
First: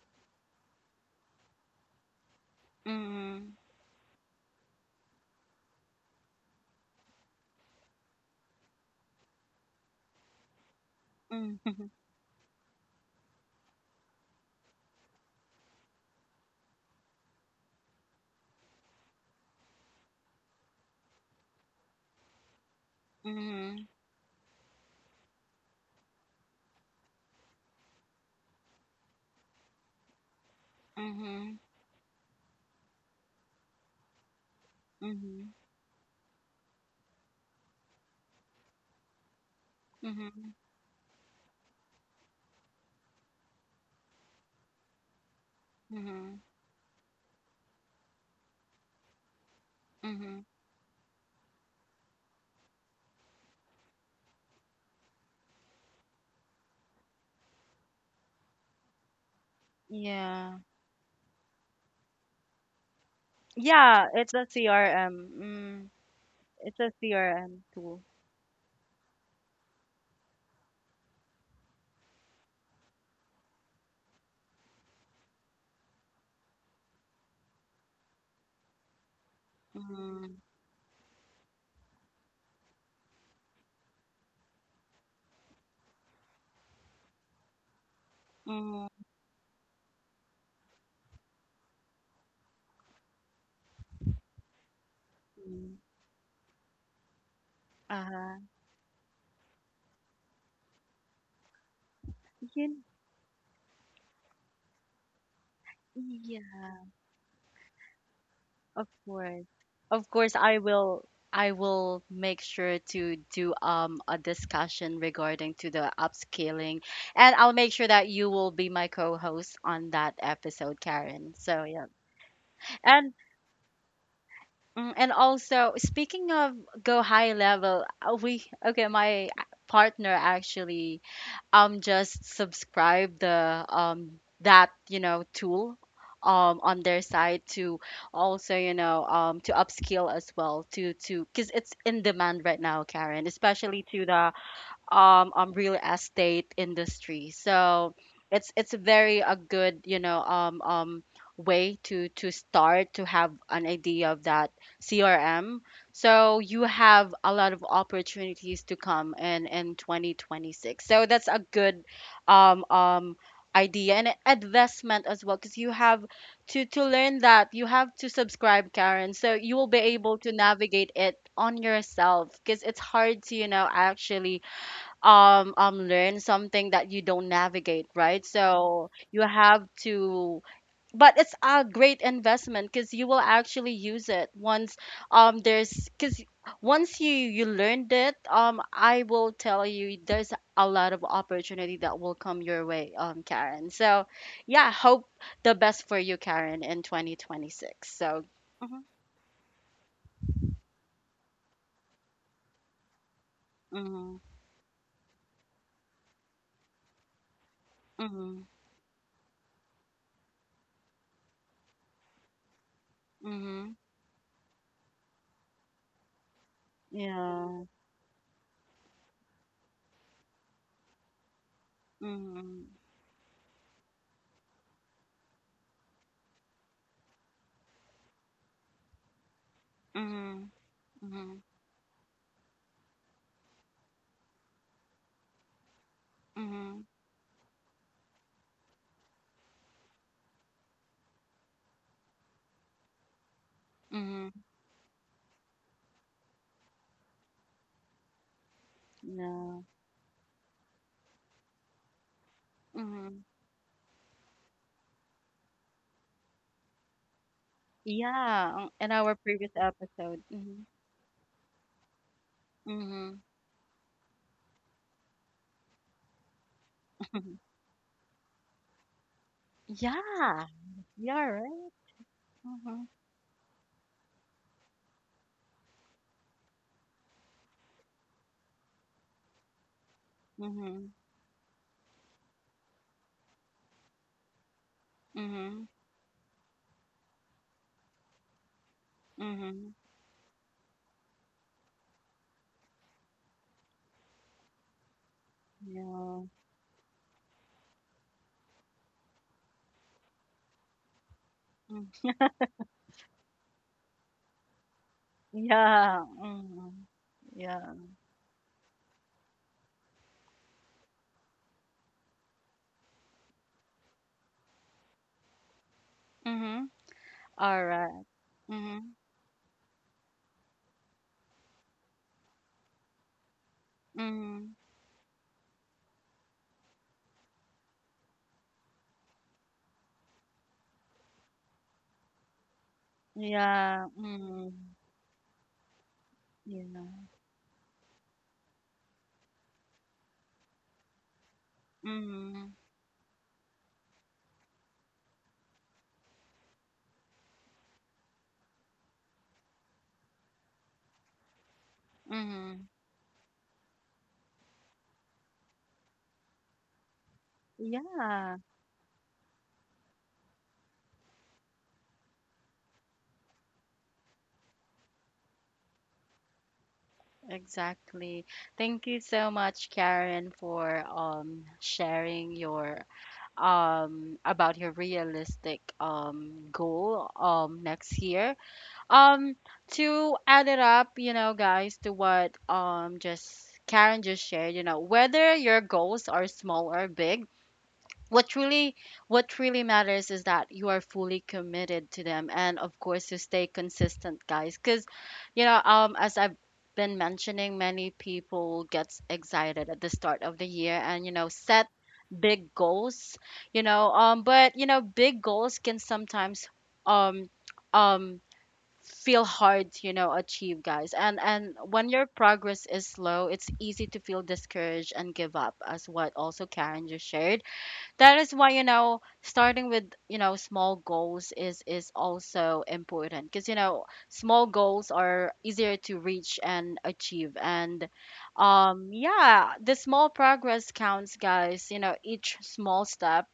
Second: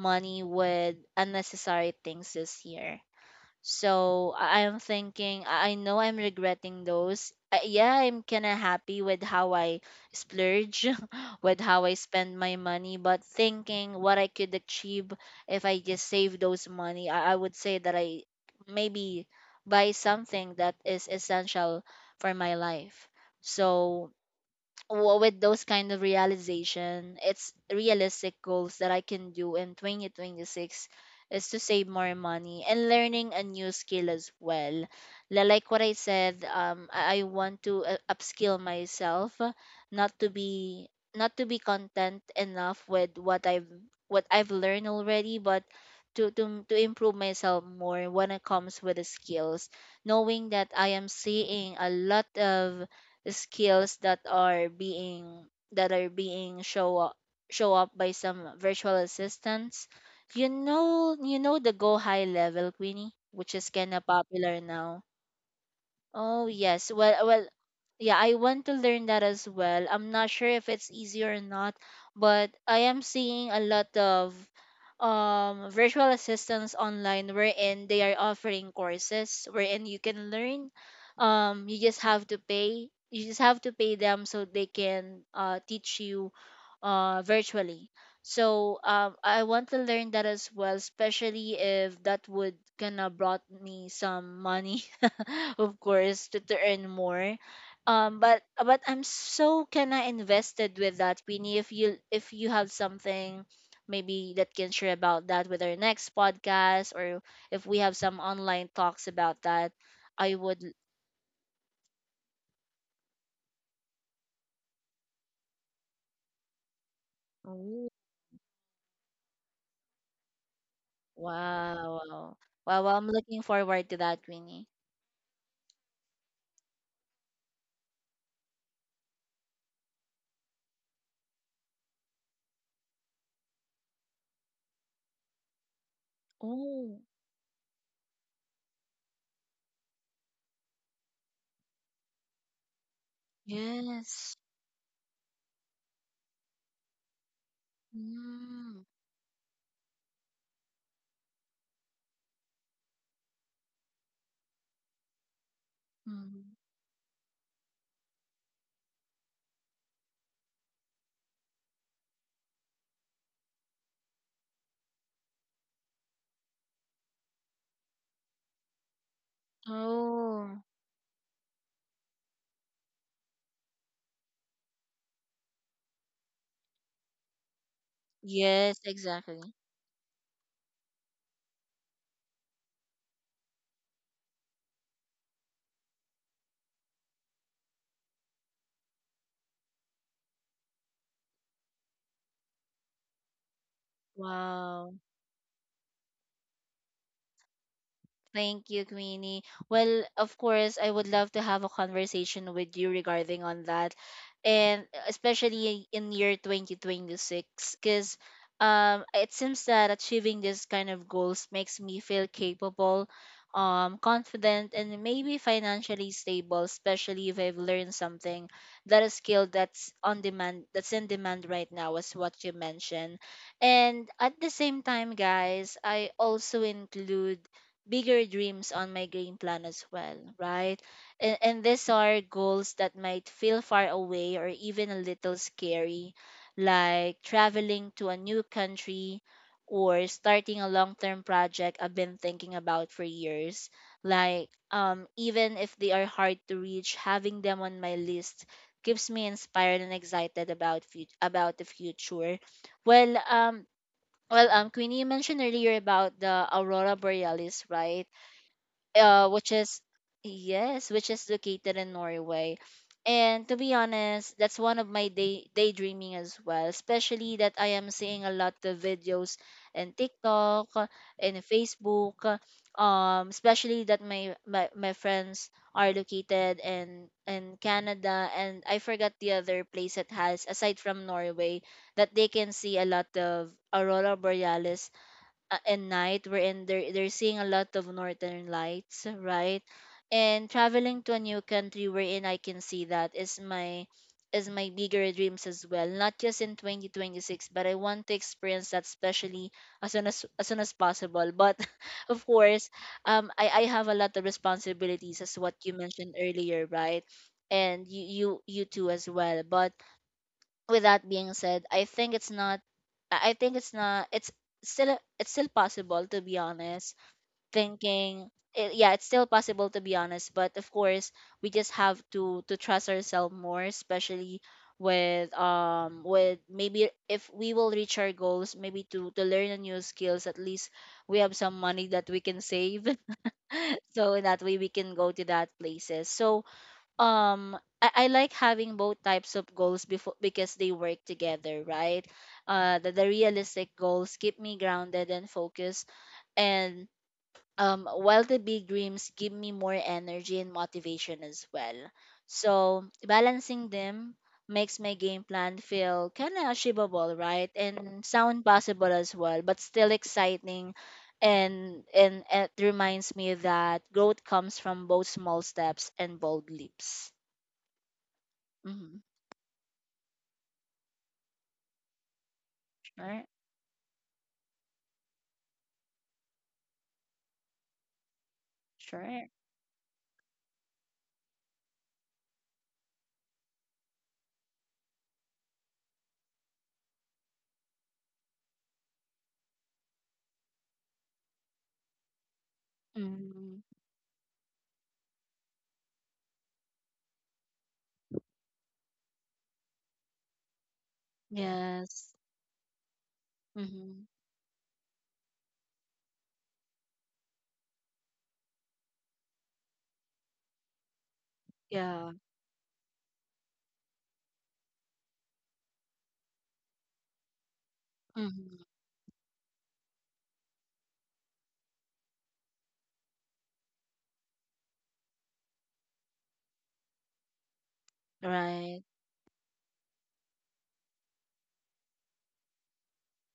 Speaker 2: money with unnecessary things this year.
Speaker 1: Mhm.
Speaker 2: So I am thinking, I know I'm regretting those. Yeah, I'm kind of happy with how I splurge, with
Speaker 1: Mhm.
Speaker 2: how I spend my money, but thinking what I could achieve if I just save those money, I would say that I maybe buy something that is essential for my life.
Speaker 1: Mhm.
Speaker 2: So with those kind of realization, it's realistic goals that I can do in 2026 is
Speaker 1: Mhm.
Speaker 2: to save more money and learning a new skill as well.
Speaker 1: Mhm.
Speaker 2: Like what I said, I want to upskill myself, not to
Speaker 1: Mhm.
Speaker 2: be content enough with what I've learned already, but
Speaker 1: Mhm.
Speaker 2: to improve myself more when it comes with the skills,
Speaker 1: Mhm.
Speaker 2: knowing that I am seeing a lot of skills that are being show up by some virtual assistants. You
Speaker 1: Yeah.
Speaker 2: know you know the Go High Level, Queenie, which is kinda
Speaker 1: Yeah, it's a
Speaker 2: popular now.
Speaker 1: CRM. Mm.
Speaker 2: Oh
Speaker 1: It's a
Speaker 2: yes. Well,
Speaker 1: CRM
Speaker 2: yeah, I want to learn that as well. I'm not sure if it's easy or not, but I am seeing a lot of virtual assistants online wherein they are offering courses wherein you can
Speaker 1: tool.
Speaker 2: learn. You just have to pay them so they can teach you virtually. So
Speaker 1: Mm.
Speaker 2: I want to learn that as well, especially if that would gonna brought me some money of course to earn more,
Speaker 1: Uh,
Speaker 2: but I'm so kind of invested with that, Queenie. If you have
Speaker 1: yun,
Speaker 2: something maybe that can share about that with our next
Speaker 1: yeah,
Speaker 2: podcast or if we have some online
Speaker 1: of
Speaker 2: talks about
Speaker 1: course.
Speaker 2: that,
Speaker 1: Of
Speaker 2: I
Speaker 1: course, I
Speaker 2: would.
Speaker 1: will, I will make sure to do a discussion regarding to the upscaling, and I'll make
Speaker 2: Oh,
Speaker 1: sure that you will be my co-host on that episode, Karen. So, yeah.
Speaker 2: wow, well, I'm
Speaker 1: And
Speaker 2: looking forward to that, Queenie.
Speaker 1: mm, and also speaking of go high level, we okay, my partner actually just subscribe the that, you know, tool on
Speaker 2: Oh
Speaker 1: their side to also, you know, to upskill as well, to because it's in demand right now, Karen, especially to the
Speaker 2: yes.
Speaker 1: um real estate industry. So it's
Speaker 2: Mm.
Speaker 1: very a good, you know, um, way to start to have an idea of that CRM. So
Speaker 2: Mm.
Speaker 1: you have a lot of opportunities to come in 2026. So that's a good um, idea and investment as well, because you have to learn that. You have to subscribe, Karen, so you will be able to
Speaker 2: Oh
Speaker 1: navigate it on yourself, because it's hard to, you know, actually um, learn something that you don't navigate, right?
Speaker 2: yes.
Speaker 1: So you
Speaker 2: Exactly.
Speaker 1: have to, but it's a great investment because you will actually use it once there's because once you learned it, I will tell you, there's a lot of opportunity that will come your way, Karen. So yeah,
Speaker 2: Wow.
Speaker 1: hope the best for you, Karen, in 2026. So
Speaker 2: Thank
Speaker 1: mhm,
Speaker 2: you, Queenie. Well, of course, I would love to have a conversation with you regarding on that,
Speaker 1: mhm,
Speaker 2: and especially in year 2026, because
Speaker 1: mhm,
Speaker 2: it seems that achieving this kind of goals makes me feel capable,
Speaker 1: mhm,
Speaker 2: confident, and maybe financially stable, especially if I've
Speaker 1: yeah,
Speaker 2: learned something that a skill that's on demand, that's in demand right now, is what you
Speaker 1: mhm,
Speaker 2: mentioned. And at the same time, guys, I also include bigger dreams on my game plan as well,
Speaker 1: mhm,
Speaker 2: right? And,
Speaker 1: mhm,
Speaker 2: and these are goals that might feel far away or even a little scary,
Speaker 1: mhm.
Speaker 2: like traveling to a new country or starting a long term project I've been thinking about for years.
Speaker 1: Mhm.
Speaker 2: Like, even if they are hard to reach, having them on my list keeps me
Speaker 1: No.
Speaker 2: inspired and excited about about the future. Well,
Speaker 1: Mhm.
Speaker 2: um, well, Queenie, you mentioned earlier about the aurora borealis, right?
Speaker 1: Yeah, on in our
Speaker 2: Which
Speaker 1: previous
Speaker 2: is
Speaker 1: episode. Mhm.
Speaker 2: Yes, which is located in Norway.
Speaker 1: Mhm.
Speaker 2: And to be honest, that's one of my daydreaming as well, especially that I am seeing a lot of videos in
Speaker 1: Yeah.
Speaker 2: TikTok,
Speaker 1: Yeah,
Speaker 2: in
Speaker 1: right?
Speaker 2: Facebook,
Speaker 1: Mhm.
Speaker 2: especially that my friends are located in Canada and I forgot the other place it has aside
Speaker 1: Mhm.
Speaker 2: from Norway that they can see a lot of aurora borealis
Speaker 1: Mhm.
Speaker 2: at night wherein they're seeing a lot of northern lights, right?
Speaker 1: Mhm.
Speaker 2: And traveling to a new country wherein I can see that is my bigger dreams as well. Not
Speaker 1: Yeah.
Speaker 2: just in 2026, but I want to experience that especially as soon as possible. But
Speaker 1: Mm.
Speaker 2: of course, I have a lot of responsibilities as what you
Speaker 1: Yeah.
Speaker 2: mentioned earlier,
Speaker 1: Mhm.
Speaker 2: right?
Speaker 1: Yeah.
Speaker 2: And you too as well. But with that being said, I think it's not. It's still possible to be
Speaker 1: Mhm.
Speaker 2: honest.
Speaker 1: All right.
Speaker 2: Thinking. Yeah,
Speaker 1: Mhm.
Speaker 2: it's still possible to be honest. But of course, we just have to trust ourselves more, especially
Speaker 1: Mhm.
Speaker 2: with maybe if we will reach our goals maybe to learn a new skills at least we have some money that we can save
Speaker 1: Yeah.
Speaker 2: so that way we
Speaker 1: Mhm.
Speaker 2: can go to that places. So
Speaker 1: Yeah.
Speaker 2: I like having both types of goals before because they work together, right?
Speaker 1: Mhm.
Speaker 2: The realistic goals keep me grounded and focused, and while the big dreams give me more energy and motivation as well.
Speaker 1: Mhm.
Speaker 2: So balancing them makes my game plan feel kind of achievable, right? And
Speaker 1: Yeah.
Speaker 2: sound possible as well, but still exciting, and it reminds me that growth comes from both small steps and bold leaps.
Speaker 1: Exactly. Thank
Speaker 2: Mm-hmm.
Speaker 1: you so much, Karen, for sharing your
Speaker 2: Sure.
Speaker 1: about your realistic goal next year.
Speaker 2: Sure.
Speaker 1: Um to add it up, you know, guys, to what just Karen just shared, you know, whether your goals are small or big, what really what really matters is that you are fully committed to them, and of course to stay
Speaker 2: Mm-hmm.
Speaker 1: consistent, guys. Because you know, as I've been mentioning, many people gets excited at the start of the year, and you know, set
Speaker 2: Yes.
Speaker 1: big goals. You know,
Speaker 2: Mm-hmm.
Speaker 1: but you know, big goals can sometimes um um, feel hard to, you know, achieve, guys. And when your
Speaker 2: Yeah.
Speaker 1: progress is slow, it's easy to feel discouraged and give up, as what also Karen just shared. That is why,
Speaker 2: Mm-hmm.
Speaker 1: you know, starting with, you know, small goals is also important because, you know, small goals are easier to reach and achieve. And
Speaker 2: Right.
Speaker 1: yeah, the small progress counts, guys. You know, each small step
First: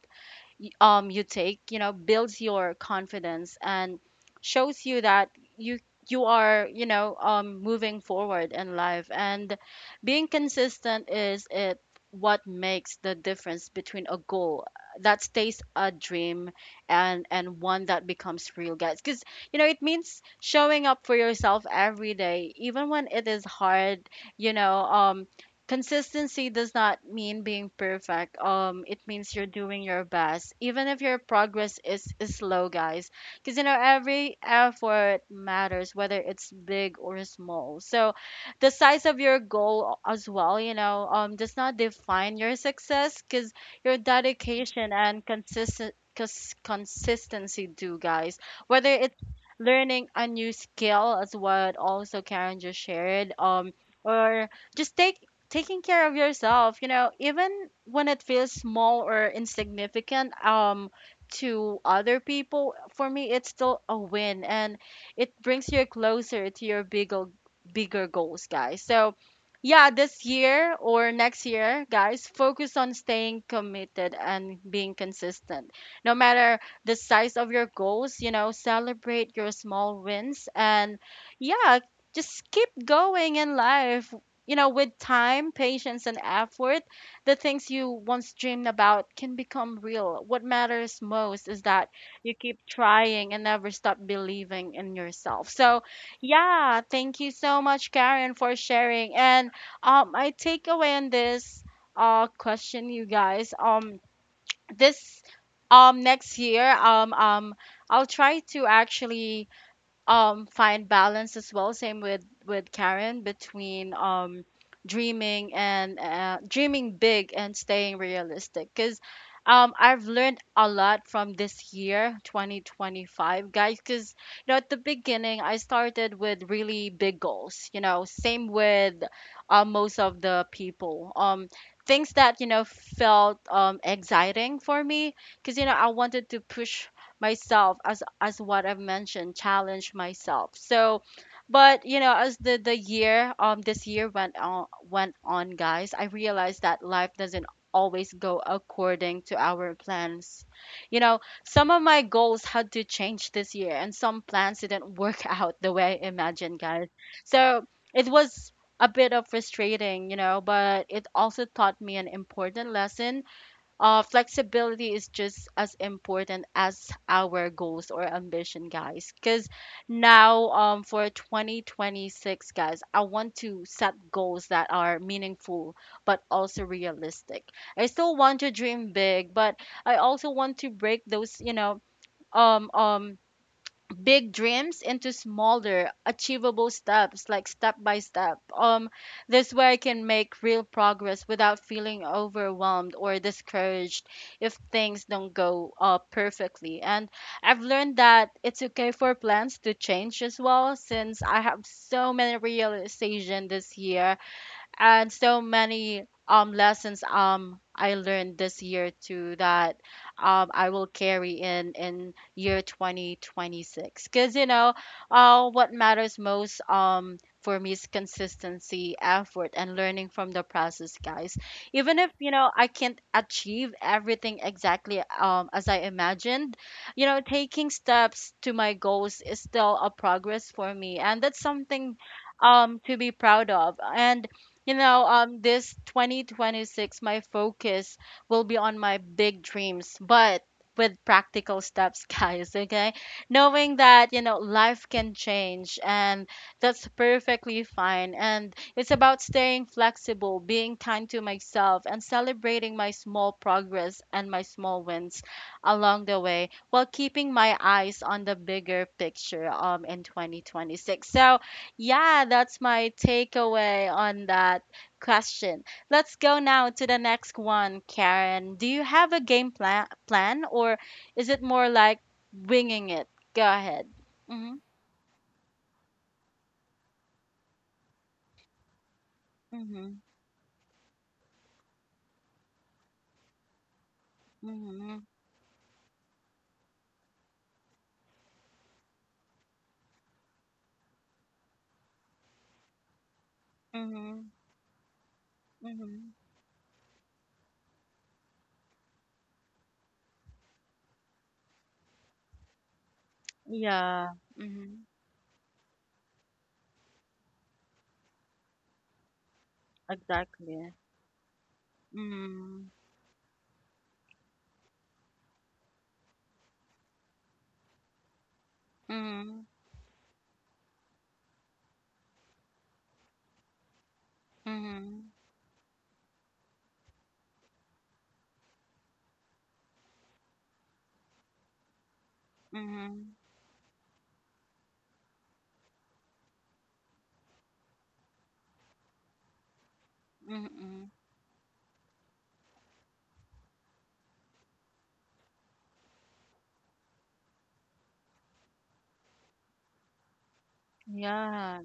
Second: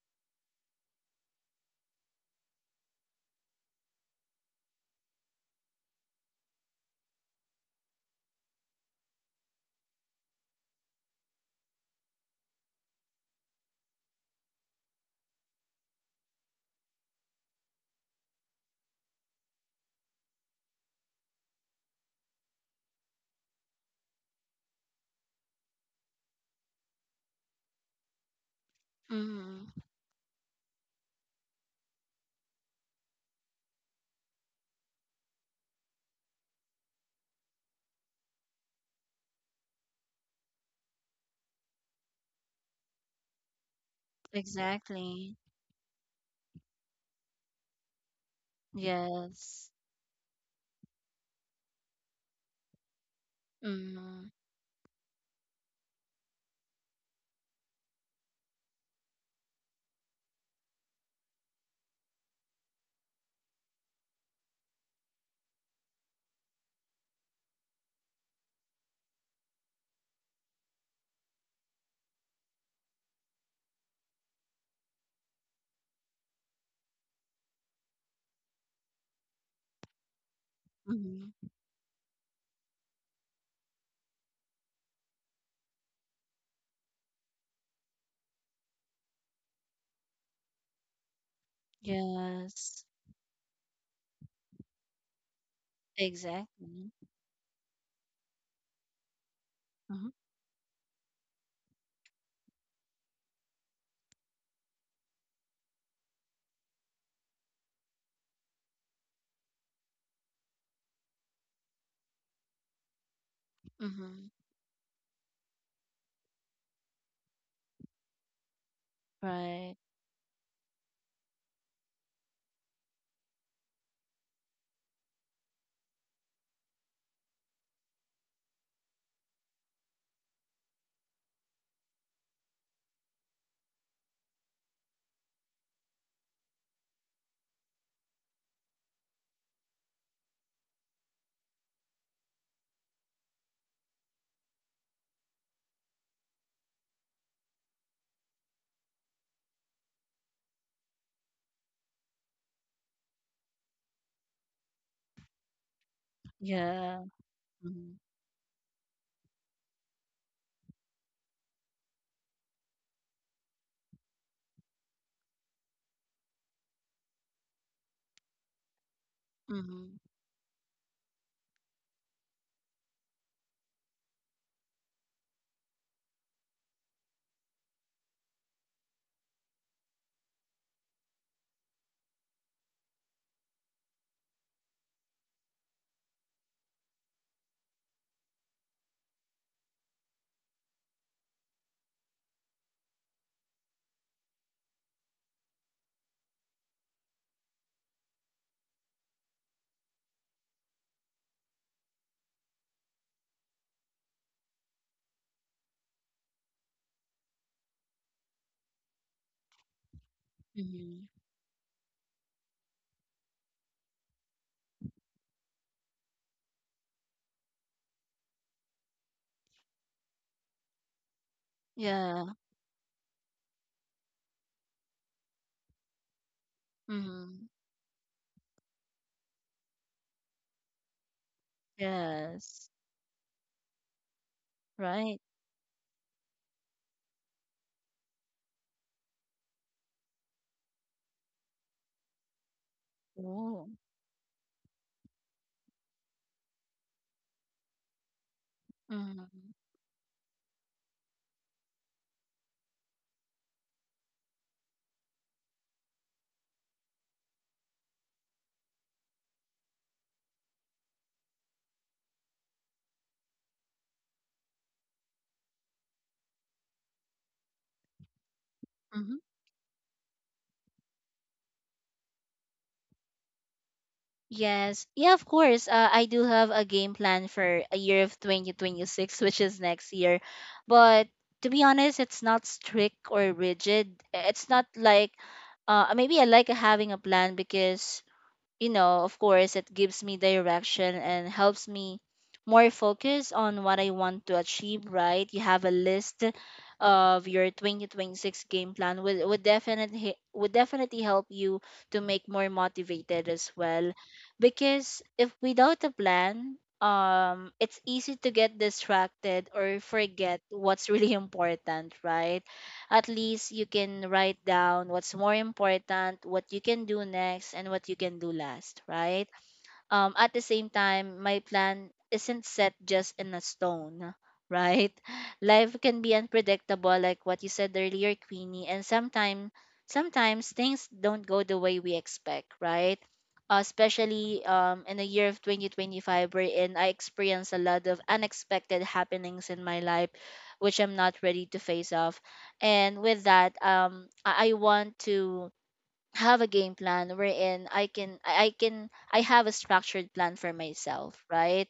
Speaker 1: you take, you know, builds your confidence and shows you that you you are, you know, moving forward in life. And being consistent is it what makes the difference between a goal that stays a dream and one that becomes real, guys. Because you know, it means showing up for yourself every day, even when it is hard. You know, consistency does not mean being perfect. Um, it means you're
Speaker 2: Mm-hmm.
Speaker 1: doing your best even if your progress is slow, guys. Because you know, every effort matters, whether it's big or small. So the size of your goal as well, you know, does not define your success, because your dedication and
Speaker 2: Exactly.
Speaker 1: consistency do, guys. Whether it's
Speaker 2: Yes.
Speaker 1: learning a new skill, as what also Karen just shared,
Speaker 2: Mm-hmm.
Speaker 1: or just taking, taking care of yourself, you know, even when it feels small or insignificant to other people, for me it's still a win. And it brings you closer to your bigger goals, guys. So yeah, this year or next year, guys, focus on staying committed and being consistent, no matter the size of your goals. You know, celebrate your small wins, and
Speaker 2: Mm-hmm.
Speaker 1: yeah, just keep going in life. You know, with time, patience, and effort, the things you once dreamed about can become real. What matters most is that you keep
Speaker 2: Yes.
Speaker 1: trying and never stop believing in yourself. So, yeah,
Speaker 2: Exactly.
Speaker 1: thank you so much, Karen, for sharing. And
Speaker 2: Mm-hmm.
Speaker 1: my takeaway on this question, you guys, this next year, I'll try to actually find balance as well, same with Karen, between
Speaker 2: Mm-hmm.
Speaker 1: dreaming and dreaming big and staying realistic. Because
Speaker 2: Right.
Speaker 1: I've learned a lot from this year 2025, guys. Because you know, at the beginning, I started with really big goals, you know, same with most of the people, things that, you know, felt exciting for me, because you know, I wanted to push myself as what I've mentioned, challenge myself. So, but you know, as the year, this year went on, guys, I realized that life doesn't always go according to our plans. You know, some of my goals had to change this year, and some plans didn't work out the way I imagined, guys.
Speaker 2: Yeah.
Speaker 1: So,
Speaker 2: Mm-hmm.
Speaker 1: it was a bit of frustrating, you know, but it also taught me an important lesson. Flexibility is just as important as our goals or ambition, guys. Because
Speaker 2: Mm-hmm.
Speaker 1: now, for 2026, guys, I want to set goals that are meaningful but also realistic. I still want to dream big, but I also want to break those, you know, um, um, big dreams into smaller achievable steps, like step by step. Um, this way I can make real progress without feeling overwhelmed or discouraged if things don't go perfectly. And I've learned that it's okay for plans to change as well, since I have so many realizations this year, and so many lessons I learned this year too, that I will
Speaker 2: Mm-hmm.
Speaker 1: carry in year 2026. Cuz you know, what matters most for me is consistency, effort, and learning from the process, guys. Even if, you
Speaker 2: Yeah.
Speaker 1: know, I can't achieve everything exactly as I imagined, you know,
Speaker 2: Mm-hmm.
Speaker 1: taking steps to my goals is still a progress for me, and that's something
Speaker 2: Yes.
Speaker 1: to be proud of. And you know,
Speaker 2: Right.
Speaker 1: this 2026, my focus will be on my big dreams, but with practical steps, guys, okay?
Speaker 2: Oh.
Speaker 1: Knowing that, you know, life can change and that's perfectly fine. And it's
Speaker 2: Mm-hmm.
Speaker 1: about staying flexible, being kind to myself, and celebrating my small progress and my small wins along the way, while keeping my eyes on the bigger picture in 2026. So, yeah, that's my takeaway on that question. Let's go now to the next one, Karen. Do you have a game plan or is it more like winging it? Go ahead. Mhm.
Speaker 2: Yes. Yeah, of course. I do have a game plan for a year of 2026, which is next
Speaker 1: Mhm.
Speaker 2: year. But to be honest, it's not strict or rigid. It's not
Speaker 1: Mhm.
Speaker 2: like Maybe I like having a plan because you know, of course, it gives me direction and helps me more focus on what I want
Speaker 1: Mhm.
Speaker 2: to achieve, right? You have a
Speaker 1: Mhm.
Speaker 2: list of your 2026 game plan would, would definitely help you to make more motivated as well
Speaker 1: Yeah. Mhm.
Speaker 2: because if without a plan it's easy to get distracted or forget
Speaker 1: Exactly.
Speaker 2: what's really important, right?
Speaker 1: Mhm.
Speaker 2: At least you can write down what's more important, what you can do next, and what you can do last, right?
Speaker 1: Mhm.
Speaker 2: At the same time, my plan isn't set just in a stone, right?
Speaker 1: Mhm.
Speaker 2: Life can be unpredictable, like what you said earlier, Queenie, and sometimes things don't go the way we expect, right?
Speaker 1: Mhm.
Speaker 2: Especially in the year of 2025, wherein I experienced a lot of unexpected happenings in my life, which I'm
Speaker 1: Mhm.
Speaker 2: not ready to face off. And with that, I want to have a game plan wherein I have a structured plan for myself,
Speaker 1: Yeah,
Speaker 2: right?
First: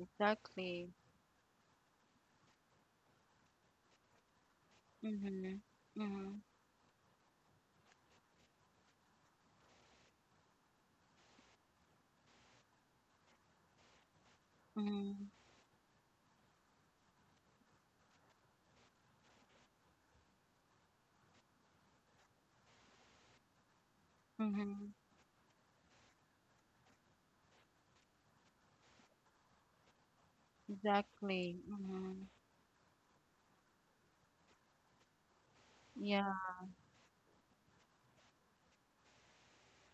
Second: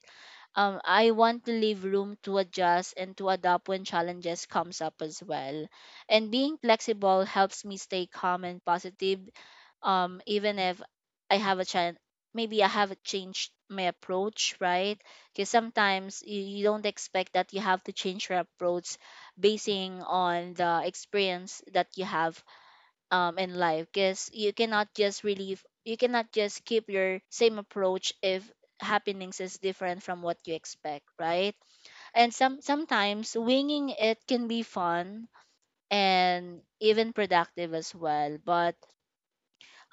Speaker 1: exactly.
Speaker 2: I want to leave room to adjust and to adapt when challenges comes up as
Speaker 1: Mhm.
Speaker 2: well. And
Speaker 1: Mhm.
Speaker 2: being flexible helps me stay calm and positive, even if I have a challenge. Maybe I have changed my approach, right?
Speaker 1: Mhm.
Speaker 2: Because sometimes you don't expect that you have to change your approach basing on the experience that you have in life, because you cannot
Speaker 1: Mhm.
Speaker 2: just relieve you cannot just keep your same approach if happenings is different from what you expect, right?
Speaker 1: Exactly. Mhm.
Speaker 2: And sometimes winging it can be fun
Speaker 1: Yeah,
Speaker 2: and even productive as well, but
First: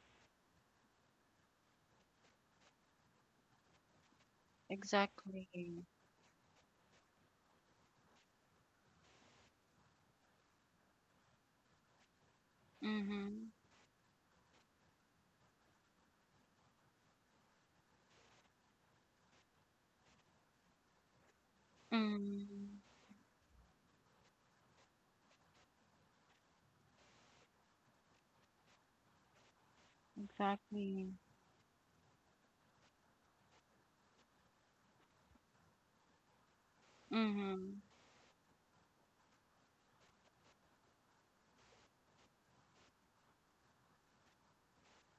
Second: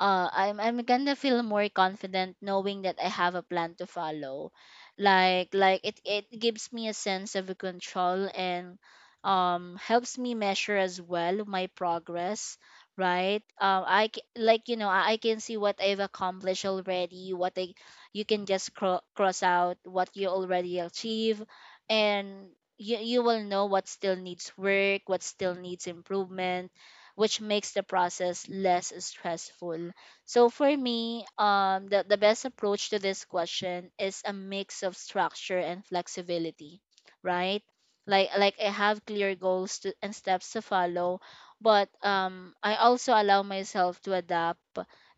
Speaker 2: I'm gonna feel more confident knowing that I have a plan to follow.
Speaker 1: exactly.
Speaker 2: Like it gives me a sense of control and helps me measure as well my progress, right?
Speaker 1: Mhm.
Speaker 2: I like you know I can see what I've accomplished already. What I You can just cross out what you already achieve, and
Speaker 1: Mm.
Speaker 2: you will know what still needs work, what still needs improvement, which makes the process less stressful. So for
Speaker 1: Exactly.
Speaker 2: me, the best approach to this question is a mix of structure and flexibility, right?
Speaker 1: Mhm.
Speaker 2: Like I have clear goals to, and steps to follow, but I also allow myself to adapt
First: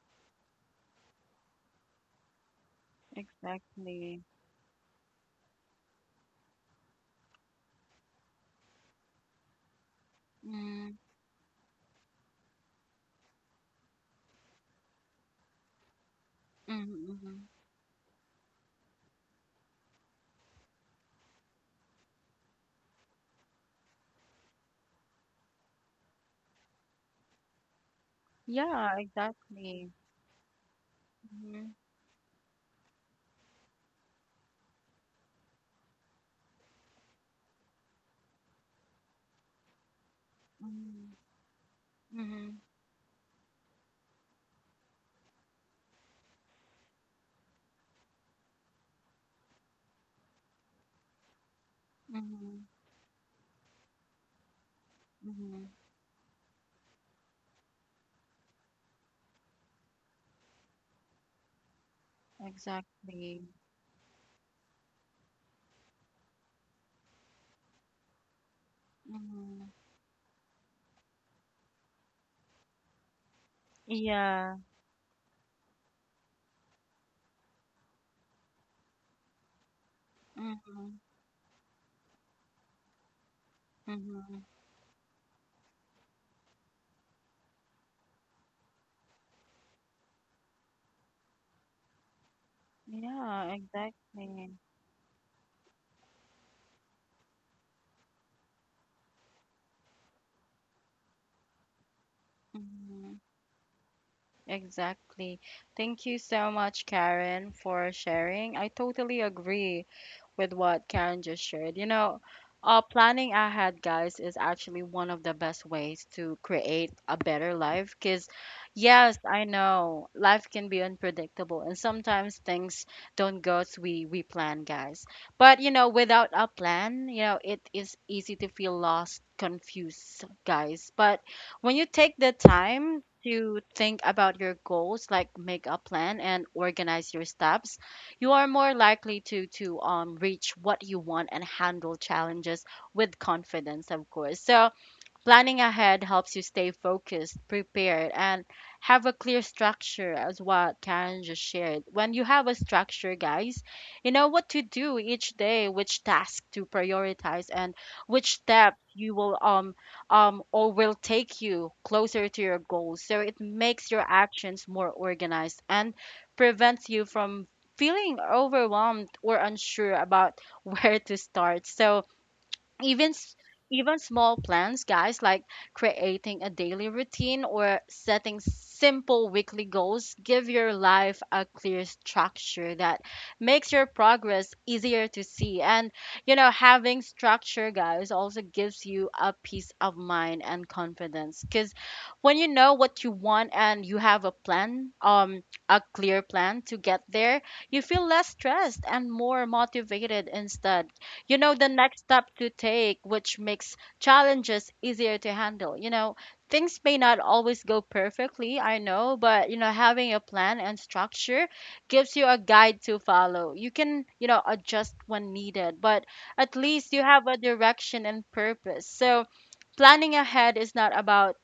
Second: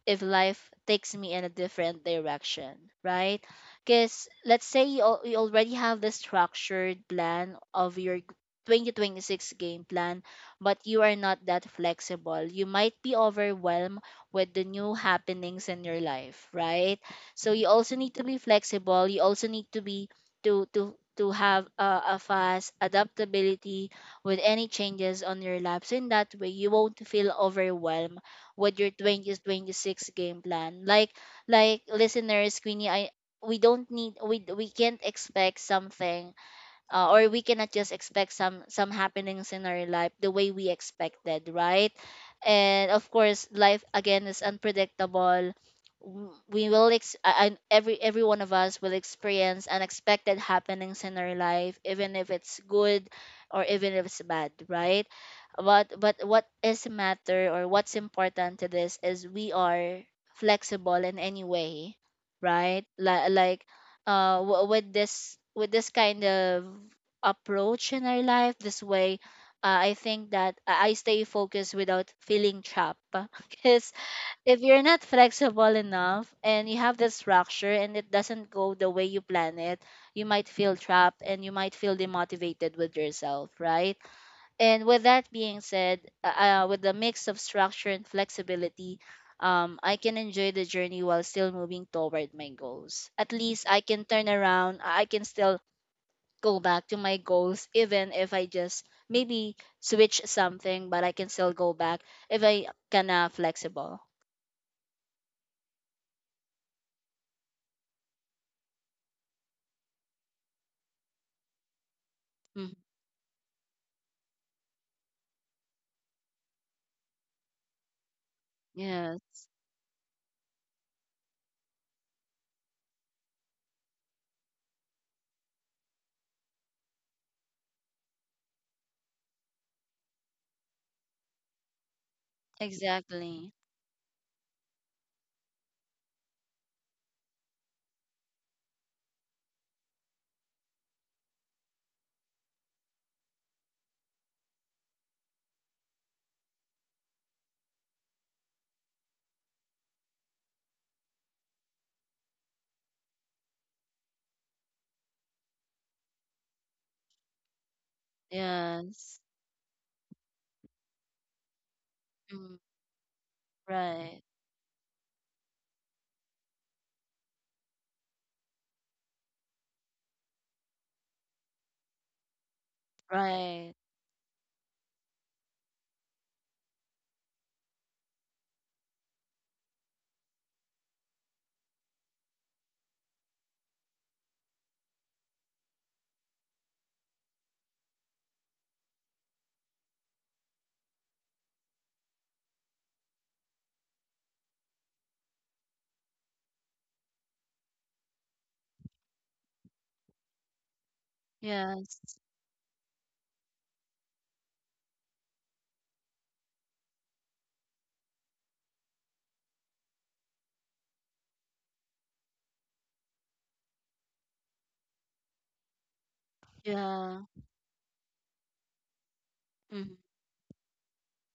Speaker 2: if life takes me in a different direction, right?
Speaker 1: Exactly.
Speaker 2: Because let's say you, you already have the structured plan of your 2026 game plan but
Speaker 1: Mhm.
Speaker 2: you are not that flexible. You might be overwhelmed with the new happenings in your life, right?
Speaker 1: Mhm. Mhm.
Speaker 2: So you also need to be flexible. You also need to be to have a fast adaptability with any changes on your life. So in that way, you won't feel overwhelmed with your
Speaker 1: Yeah, exactly.
Speaker 2: 2026 game plan. Like
Speaker 1: Mhm.
Speaker 2: like listeners, Queenie, I we don't need we can't expect something, or we cannot just expect some happenings in our life the way we
Speaker 1: Mhm.
Speaker 2: expected, right?
Speaker 1: Mhm.
Speaker 2: And of course, life again is unpredictable. W- we will ex- a- and every one of us will experience unexpected happenings in our life, even if
Speaker 1: Mhm.
Speaker 2: it's good or even if it's bad, right?
Speaker 1: Mhm.
Speaker 2: But what is matter or what's important to this is we are flexible in any way, right? Li-
Speaker 1: Exactly.
Speaker 2: like uh w- with this with this kind of approach in our life, this way,
Speaker 1: Mhm.
Speaker 2: I think that I stay focused without feeling trapped because
Speaker 1: Yeah.
Speaker 2: if you're not flexible enough and you have this structure and it doesn't go the way you plan it, you might feel
Speaker 1: Mhm.
Speaker 2: trapped and you might feel demotivated with yourself, right?
Speaker 1: Mhm.
Speaker 2: And with that being said, with the mix of structure and flexibility, I can enjoy the journey while still moving toward my goals. At
Speaker 1: Yeah,
Speaker 2: least I can turn
Speaker 1: exactly.
Speaker 2: around, I can still go back to my goals, even if I just maybe switch something, but I can still go back if I
Speaker 1: Mhm.
Speaker 2: kind of flexible.
Speaker 1: Exactly. Thank you so much, Karen, for sharing. I totally agree with what Karen just shared. You know,
Speaker 2: Mhm.
Speaker 1: planning ahead, guys, is actually one of the best ways to create a better life. Because, yes, I
Speaker 2: Yes,
Speaker 1: know life can be unpredictable, and sometimes things don't go as we plan, guys. But you know, without a plan, you know, it is easy to feel lost, confused, guys. But when you take the time to
Speaker 2: exactly.
Speaker 1: think about your goals, like make a plan and organize your steps, you are more likely to reach what you want and handle challenges with confidence, of course. So planning ahead helps you stay focused, prepared, and have a clear structure, as what Karen just shared. When you have a structure, guys, you know what to do each day, which task to prioritize, and which step you
Speaker 2: Yes.
Speaker 1: will or will take you closer to your
Speaker 2: Mm,
Speaker 1: goals. So it makes your
Speaker 2: right,
Speaker 1: actions more organized and prevents you from feeling overwhelmed or unsure about where to start. So even s-
Speaker 2: right.
Speaker 1: even small plans, guys, like creating a daily routine or setting simple weekly goals give your life a clear structure that makes your progress easier to see. And you know, having structure, guys, also gives you a peace of mind and confidence because when you know what you want and you have a plan, a clear plan to get there, you feel less stressed and more motivated. Instead, you know the next
Speaker 2: Yes,
Speaker 1: step to take, which makes challenges easier to handle. You know, things may not always go perfectly, I know, but you know, having a plan and structure gives you a guide to follow. You can, you know, adjust when needed, but at least you have
Speaker 2: yeah.
Speaker 1: a direction and purpose. So,
Speaker 2: Mm-hmm.
Speaker 1: planning ahead is not about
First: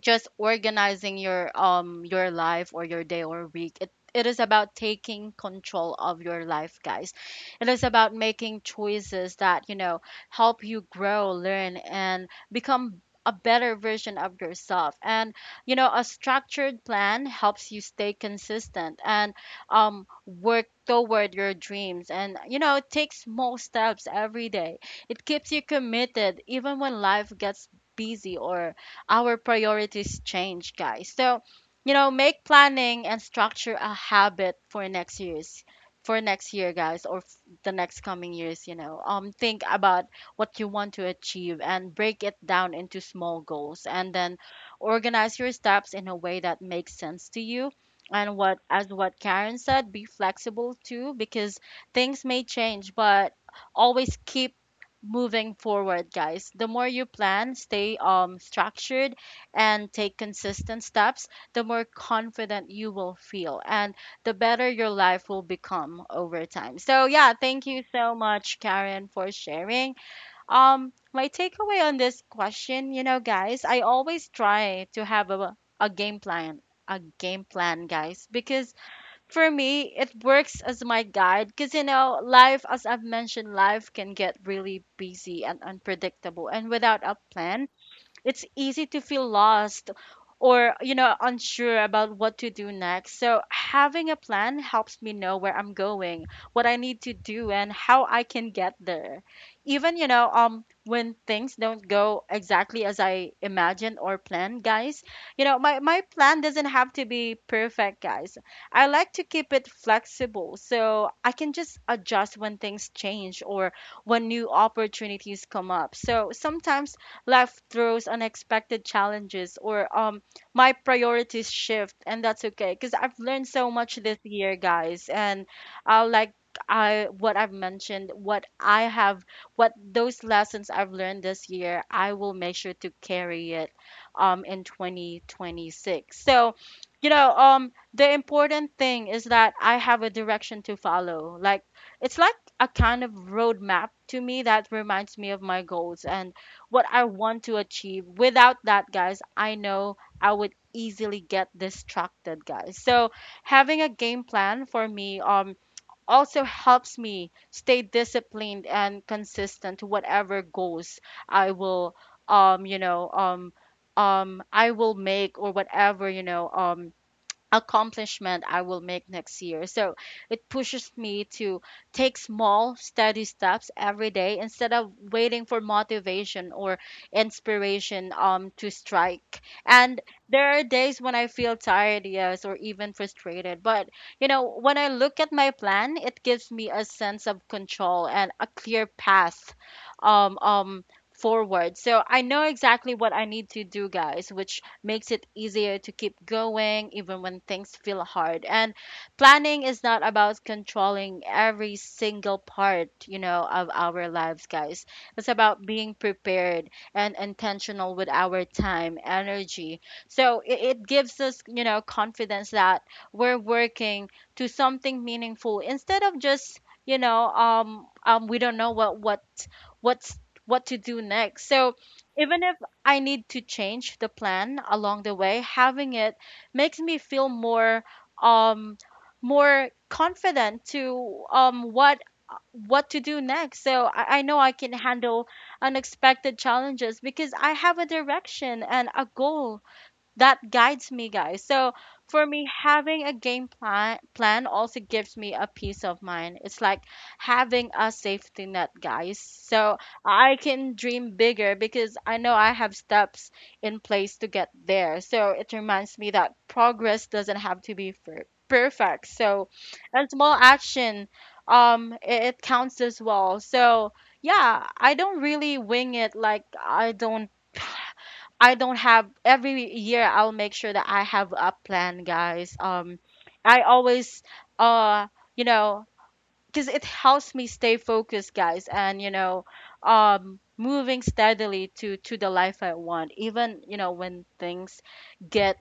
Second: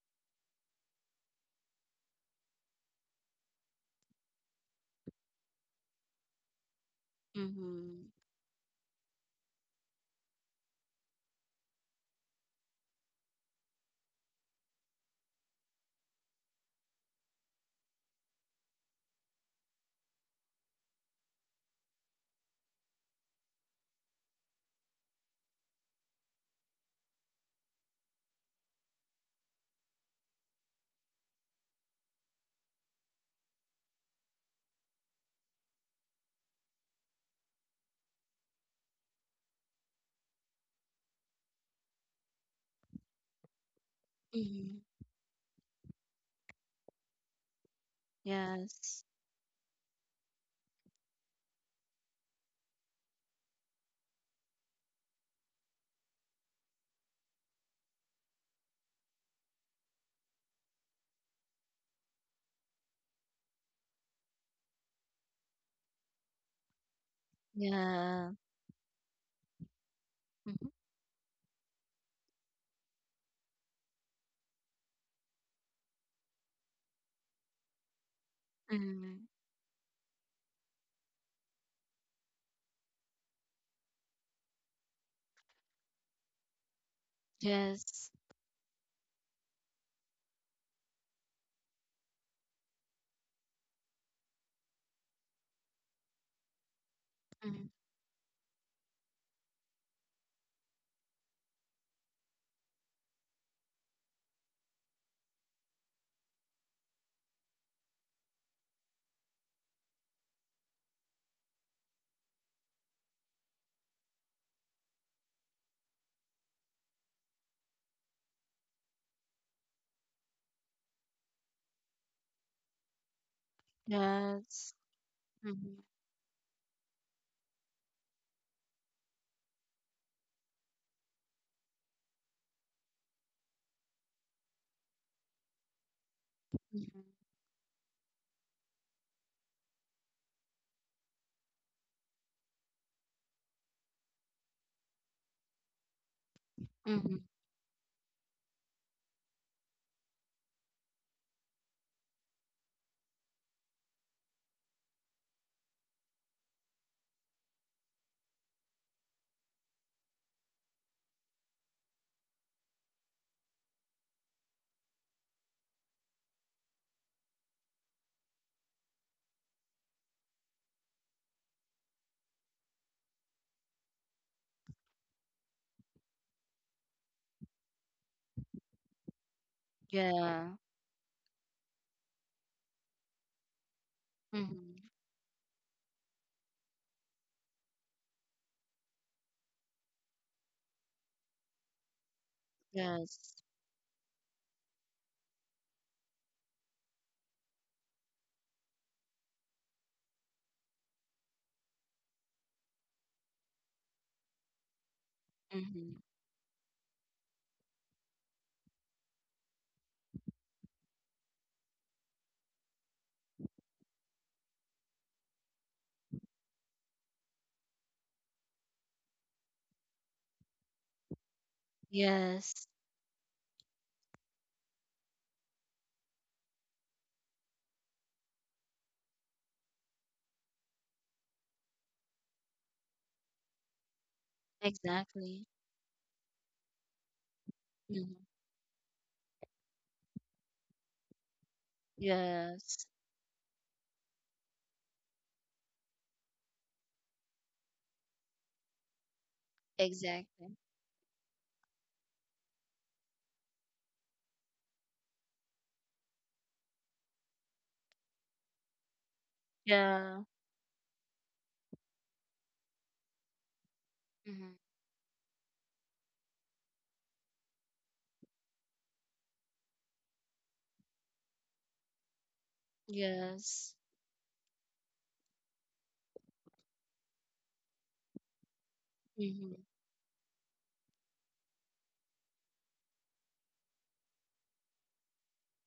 Speaker 1: just organizing your life or your day or week. It is about taking control of your life, guys. It is about making choices that, you know, help you grow, learn, and become a better version of yourself. And you know, a structured plan helps you stay consistent and work toward your dreams. And you know, it takes small steps every day. It keeps you committed even when life gets busy or our priorities change, guys. So, you know, make planning and structure a habit for next year's for next year, guys, the next coming years, you know. Think about what you want to achieve and break it down into small goals, and then
Speaker 2: Mm-hmm.
Speaker 1: organize your steps in a way that makes sense to you. And what as
Speaker 2: Yes.
Speaker 1: what Karen said, be flexible too because things may change, but always keep moving forward, guys. The more you plan, stay structured, and take consistent steps, the more confident you will feel and the better your life will become over time. So yeah, thank you so
Speaker 2: Yeah.
Speaker 1: much, Karen, for sharing.
Speaker 2: Mhm.
Speaker 1: My takeaway on this question, you know, guys, I always try to have a game plan, a game plan, guys, because
Speaker 2: Mhm.
Speaker 1: for me, it works as my guide because, you know, life, as I've mentioned, life can get really busy and unpredictable. And without a plan,
Speaker 2: Yes.
Speaker 1: it's easy to feel lost or, you know, unsure about what to do next. So having a plan helps me know where I'm going, what I need to do,
Speaker 2: Mhm.
Speaker 1: and how I can get there, even, you know, when things don't go exactly as I imagined or planned, guys. You know, my plan doesn't have to be perfect, guys. I like to keep it flexible so I can just adjust when things change or when new opportunities come up. So sometimes life throws unexpected challenges, or my priorities shift, and that's okay because I've learned so much this year,
Speaker 2: Yes.
Speaker 1: guys. And
Speaker 2: Mhm.
Speaker 1: I like I what I've mentioned what I have what those lessons I've learned this year, I will make sure to carry it in 2026. So
Speaker 2: Mhm.
Speaker 1: you know, the important thing is that I have a direction to follow, like it's like a kind of roadmap to me that reminds me of my goals and what I
Speaker 2: Mhm.
Speaker 1: want to achieve. Without that, guys, I know I would easily get distracted, guys. So having a game plan for me also helps me stay disciplined and consistent to whatever goals I will um you know um I will make, or whatever, you know, accomplishment I will make next year. So it pushes me to take small, steady steps every day instead of waiting for motivation or inspiration, to strike. And
Speaker 2: Yeah.
Speaker 1: there are days when I feel tired, yes, or even frustrated. But, you know, when
Speaker 2: Mhm.
Speaker 1: I look at my plan, it gives me a sense of control and a clear path, um, um, forward. So I know exactly what I
Speaker 2: Yes.
Speaker 1: need to do, guys, which makes it easier to keep going even when things feel hard. And planning is not about controlling every single part, you know, of our lives, guys. It's about being
Speaker 2: Mhm.
Speaker 1: prepared and intentional with our time, energy. So it gives us, you know, confidence that we're working to something meaningful instead of just, you know, we don't know what's what to do next. So even if
Speaker 2: Yes.
Speaker 1: I need to change the plan along the way, having it makes me feel more, um more confident to what to do next. So I know I can handle
Speaker 2: Exactly.
Speaker 1: unexpected challenges because I have a
Speaker 2: Mhm.
Speaker 1: direction and a goal that guides me, guys. So for me,
Speaker 2: Yes.
Speaker 1: having a game plan also gives me a peace of mind. It's like having a safety net, guys. So I
Speaker 2: Exactly.
Speaker 1: can dream bigger because I know I have steps in place to get there. So it reminds me that progress doesn't have to be perfect. So a
Speaker 2: Yeah.
Speaker 1: small action, it counts as well. So
Speaker 2: Mhm.
Speaker 1: yeah, I don't really wing it, like I don't I don't have every year I'll make sure that I have a plan, guys. I
Speaker 2: Yes.
Speaker 1: always uh you know, because it helps me stay focused, guys. And you know,
Speaker 2: Mhm.
Speaker 1: moving steadily to the life I want, even, you know, when things get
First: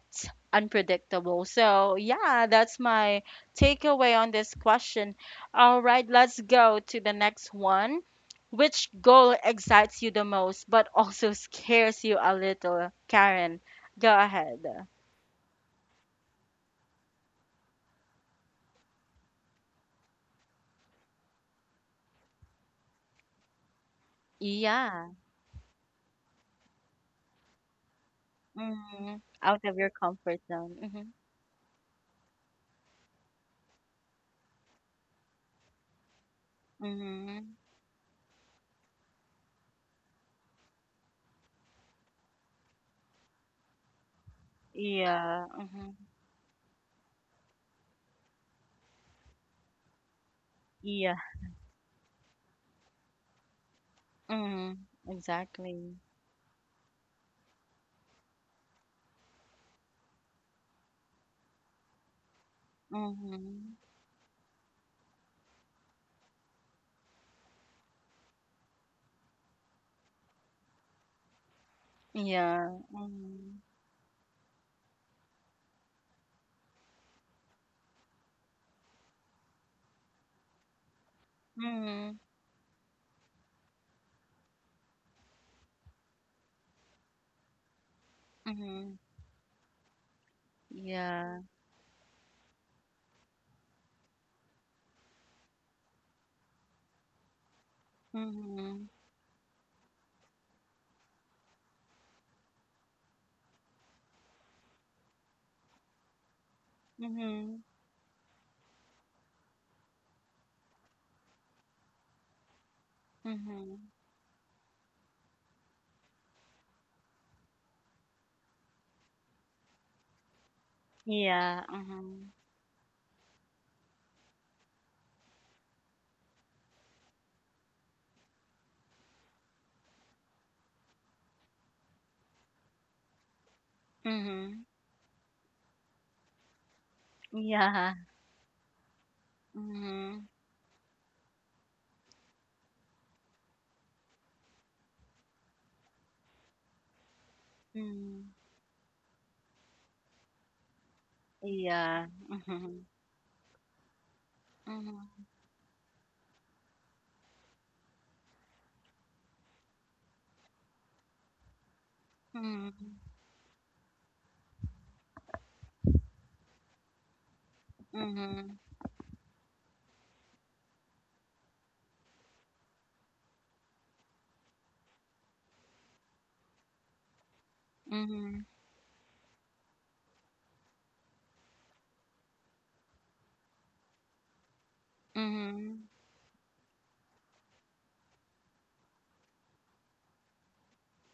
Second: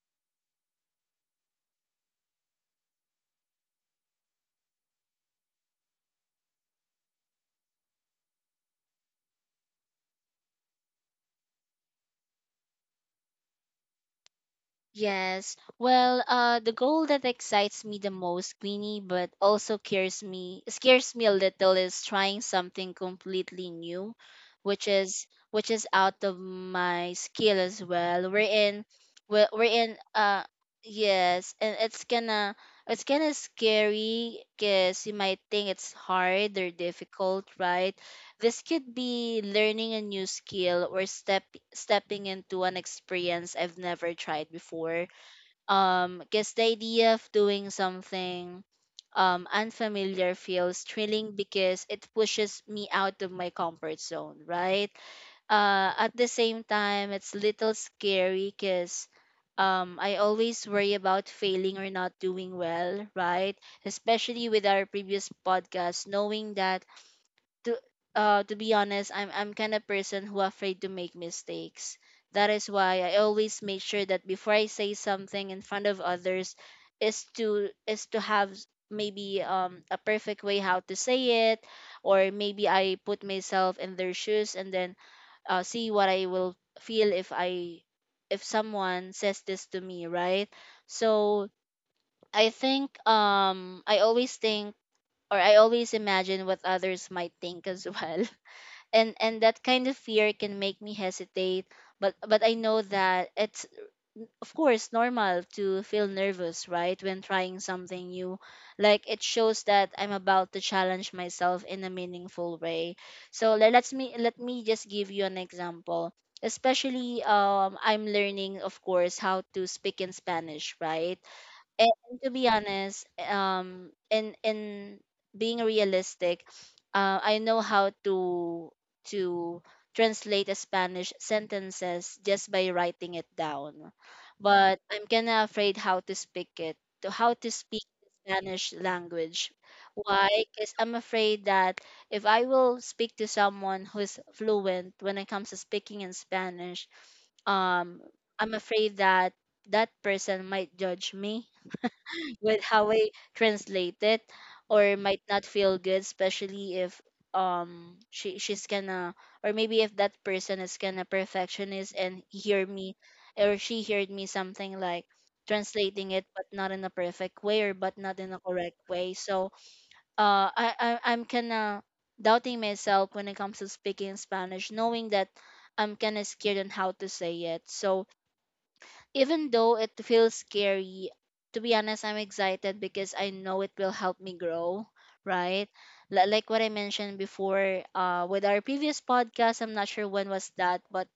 Speaker 1: unpredictable. So yeah, that's my takeaway on this question. All right, let's go to the next one. Which goal excites you the most but also scares you a little, Karen? Go ahead.
Speaker 2: Yes. Well, the goal that excites me the most, Queenie, but also scares me a little, is trying something completely new, which
Speaker 1: Yeah.
Speaker 2: is which is out of my skill as well. We're in,
Speaker 1: Mhm.
Speaker 2: we're,
Speaker 1: Out
Speaker 2: we're
Speaker 1: of your
Speaker 2: in.
Speaker 1: comfort zone.
Speaker 2: Yes, and it's gonna scary because you might think it's hard or
Speaker 1: Hmm,
Speaker 2: difficult,
Speaker 1: hmm.
Speaker 2: right? This could be learning a new skill or stepping into an experience I've never tried before.
Speaker 1: Yeah, mhm.
Speaker 2: Because the idea of doing something unfamiliar feels
Speaker 1: Yeah,
Speaker 2: thrilling because it pushes me out of my comfort zone,
Speaker 1: mhm.
Speaker 2: right?
Speaker 1: Exactly.
Speaker 2: At the same time, it's little scary because I always worry about failing or not doing well, right?
Speaker 1: Mhm.
Speaker 2: Especially with our previous podcast, knowing that to to be honest, I'm kind of person who afraid to make mistakes. That is
Speaker 1: Yeah,
Speaker 2: why I always
Speaker 1: mhm.
Speaker 2: make sure that before I say something in front of others is to have maybe a perfect way how to say it,
Speaker 1: Mhm.
Speaker 2: or maybe I put myself in their shoes and then see what I will feel if
Speaker 1: Mhm.
Speaker 2: someone says this to me, right?
Speaker 1: Yeah.
Speaker 2: So I think I always think or I always imagine what others might think as well,
Speaker 1: Mhm.
Speaker 2: and that kind of fear can make me hesitate, but I know that it's of course normal to feel nervous, right, when trying
Speaker 1: Mhm.
Speaker 2: something new, like it shows that I'm about to challenge myself in a meaningful way. So let, let's
Speaker 1: Mhm.
Speaker 2: me let me just give you an example. Especially I'm learning of course how to speak in Spanish, right?
Speaker 1: Yeah,
Speaker 2: And to
Speaker 1: mhm.
Speaker 2: be honest, in being realistic, I know how to to translate a Spanish sentences just by writing it down,
Speaker 1: Mhm.
Speaker 2: but I'm kinda afraid how to speak it, to how to speak
Speaker 1: Yeah.
Speaker 2: the Spanish language. Why?
Speaker 1: Mhm.
Speaker 2: Because I'm afraid that if I will speak to someone who's fluent when it comes to speaking in Spanish, um,
Speaker 1: Mhm.
Speaker 2: I'm afraid that that person might judge me
Speaker 1: Yeah.
Speaker 2: with
Speaker 1: Mhm.
Speaker 2: how I translate it, or
Speaker 1: Mhm.
Speaker 2: might not feel good, especially if she's gonna, or maybe if that person is gonna perfectionist and hear me, or she heard me something like translating it but not in a perfect way, or but not in a
Speaker 1: Mhm.
Speaker 2: correct way. So I'm kinda doubting myself when it comes to speaking Spanish, knowing that I'm kinda scared on how to say it.
Speaker 1: Mhm.
Speaker 2: So
Speaker 1: Mhm.
Speaker 2: even though it feels scary, to be honest, I'm excited because I know it will help me grow, right?
Speaker 1: Mhm.
Speaker 2: Like what I mentioned before, with our previous podcast, I'm not sure when was that, but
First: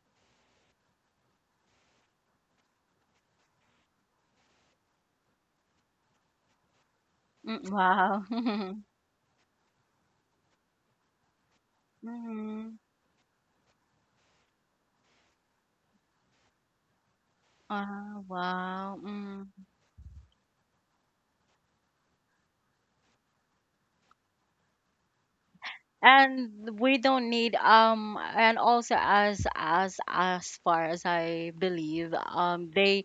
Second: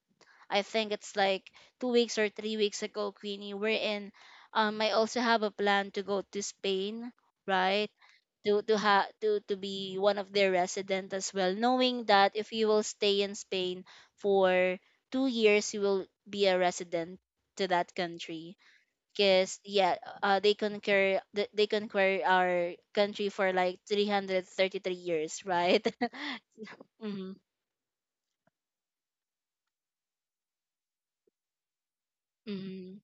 Speaker 2: I think it's like 2 weeks or 3 weeks ago, Queenie, wherein I also have a plan to go to Spain,
Speaker 1: Mm,
Speaker 2: right?
Speaker 1: wow.
Speaker 2: To ha to be one of their resident as well, knowing that if you
Speaker 1: Mhm.
Speaker 2: will stay in Spain for 2 years you will be a resident to that country,
Speaker 1: Wow. Mhm.
Speaker 2: because yeah, they conquer our country for like 333 years, right?
Speaker 1: And we don't
Speaker 2: Mm-hmm,
Speaker 1: need, and also, as far as I believe,
Speaker 2: mm-hmm.
Speaker 1: they,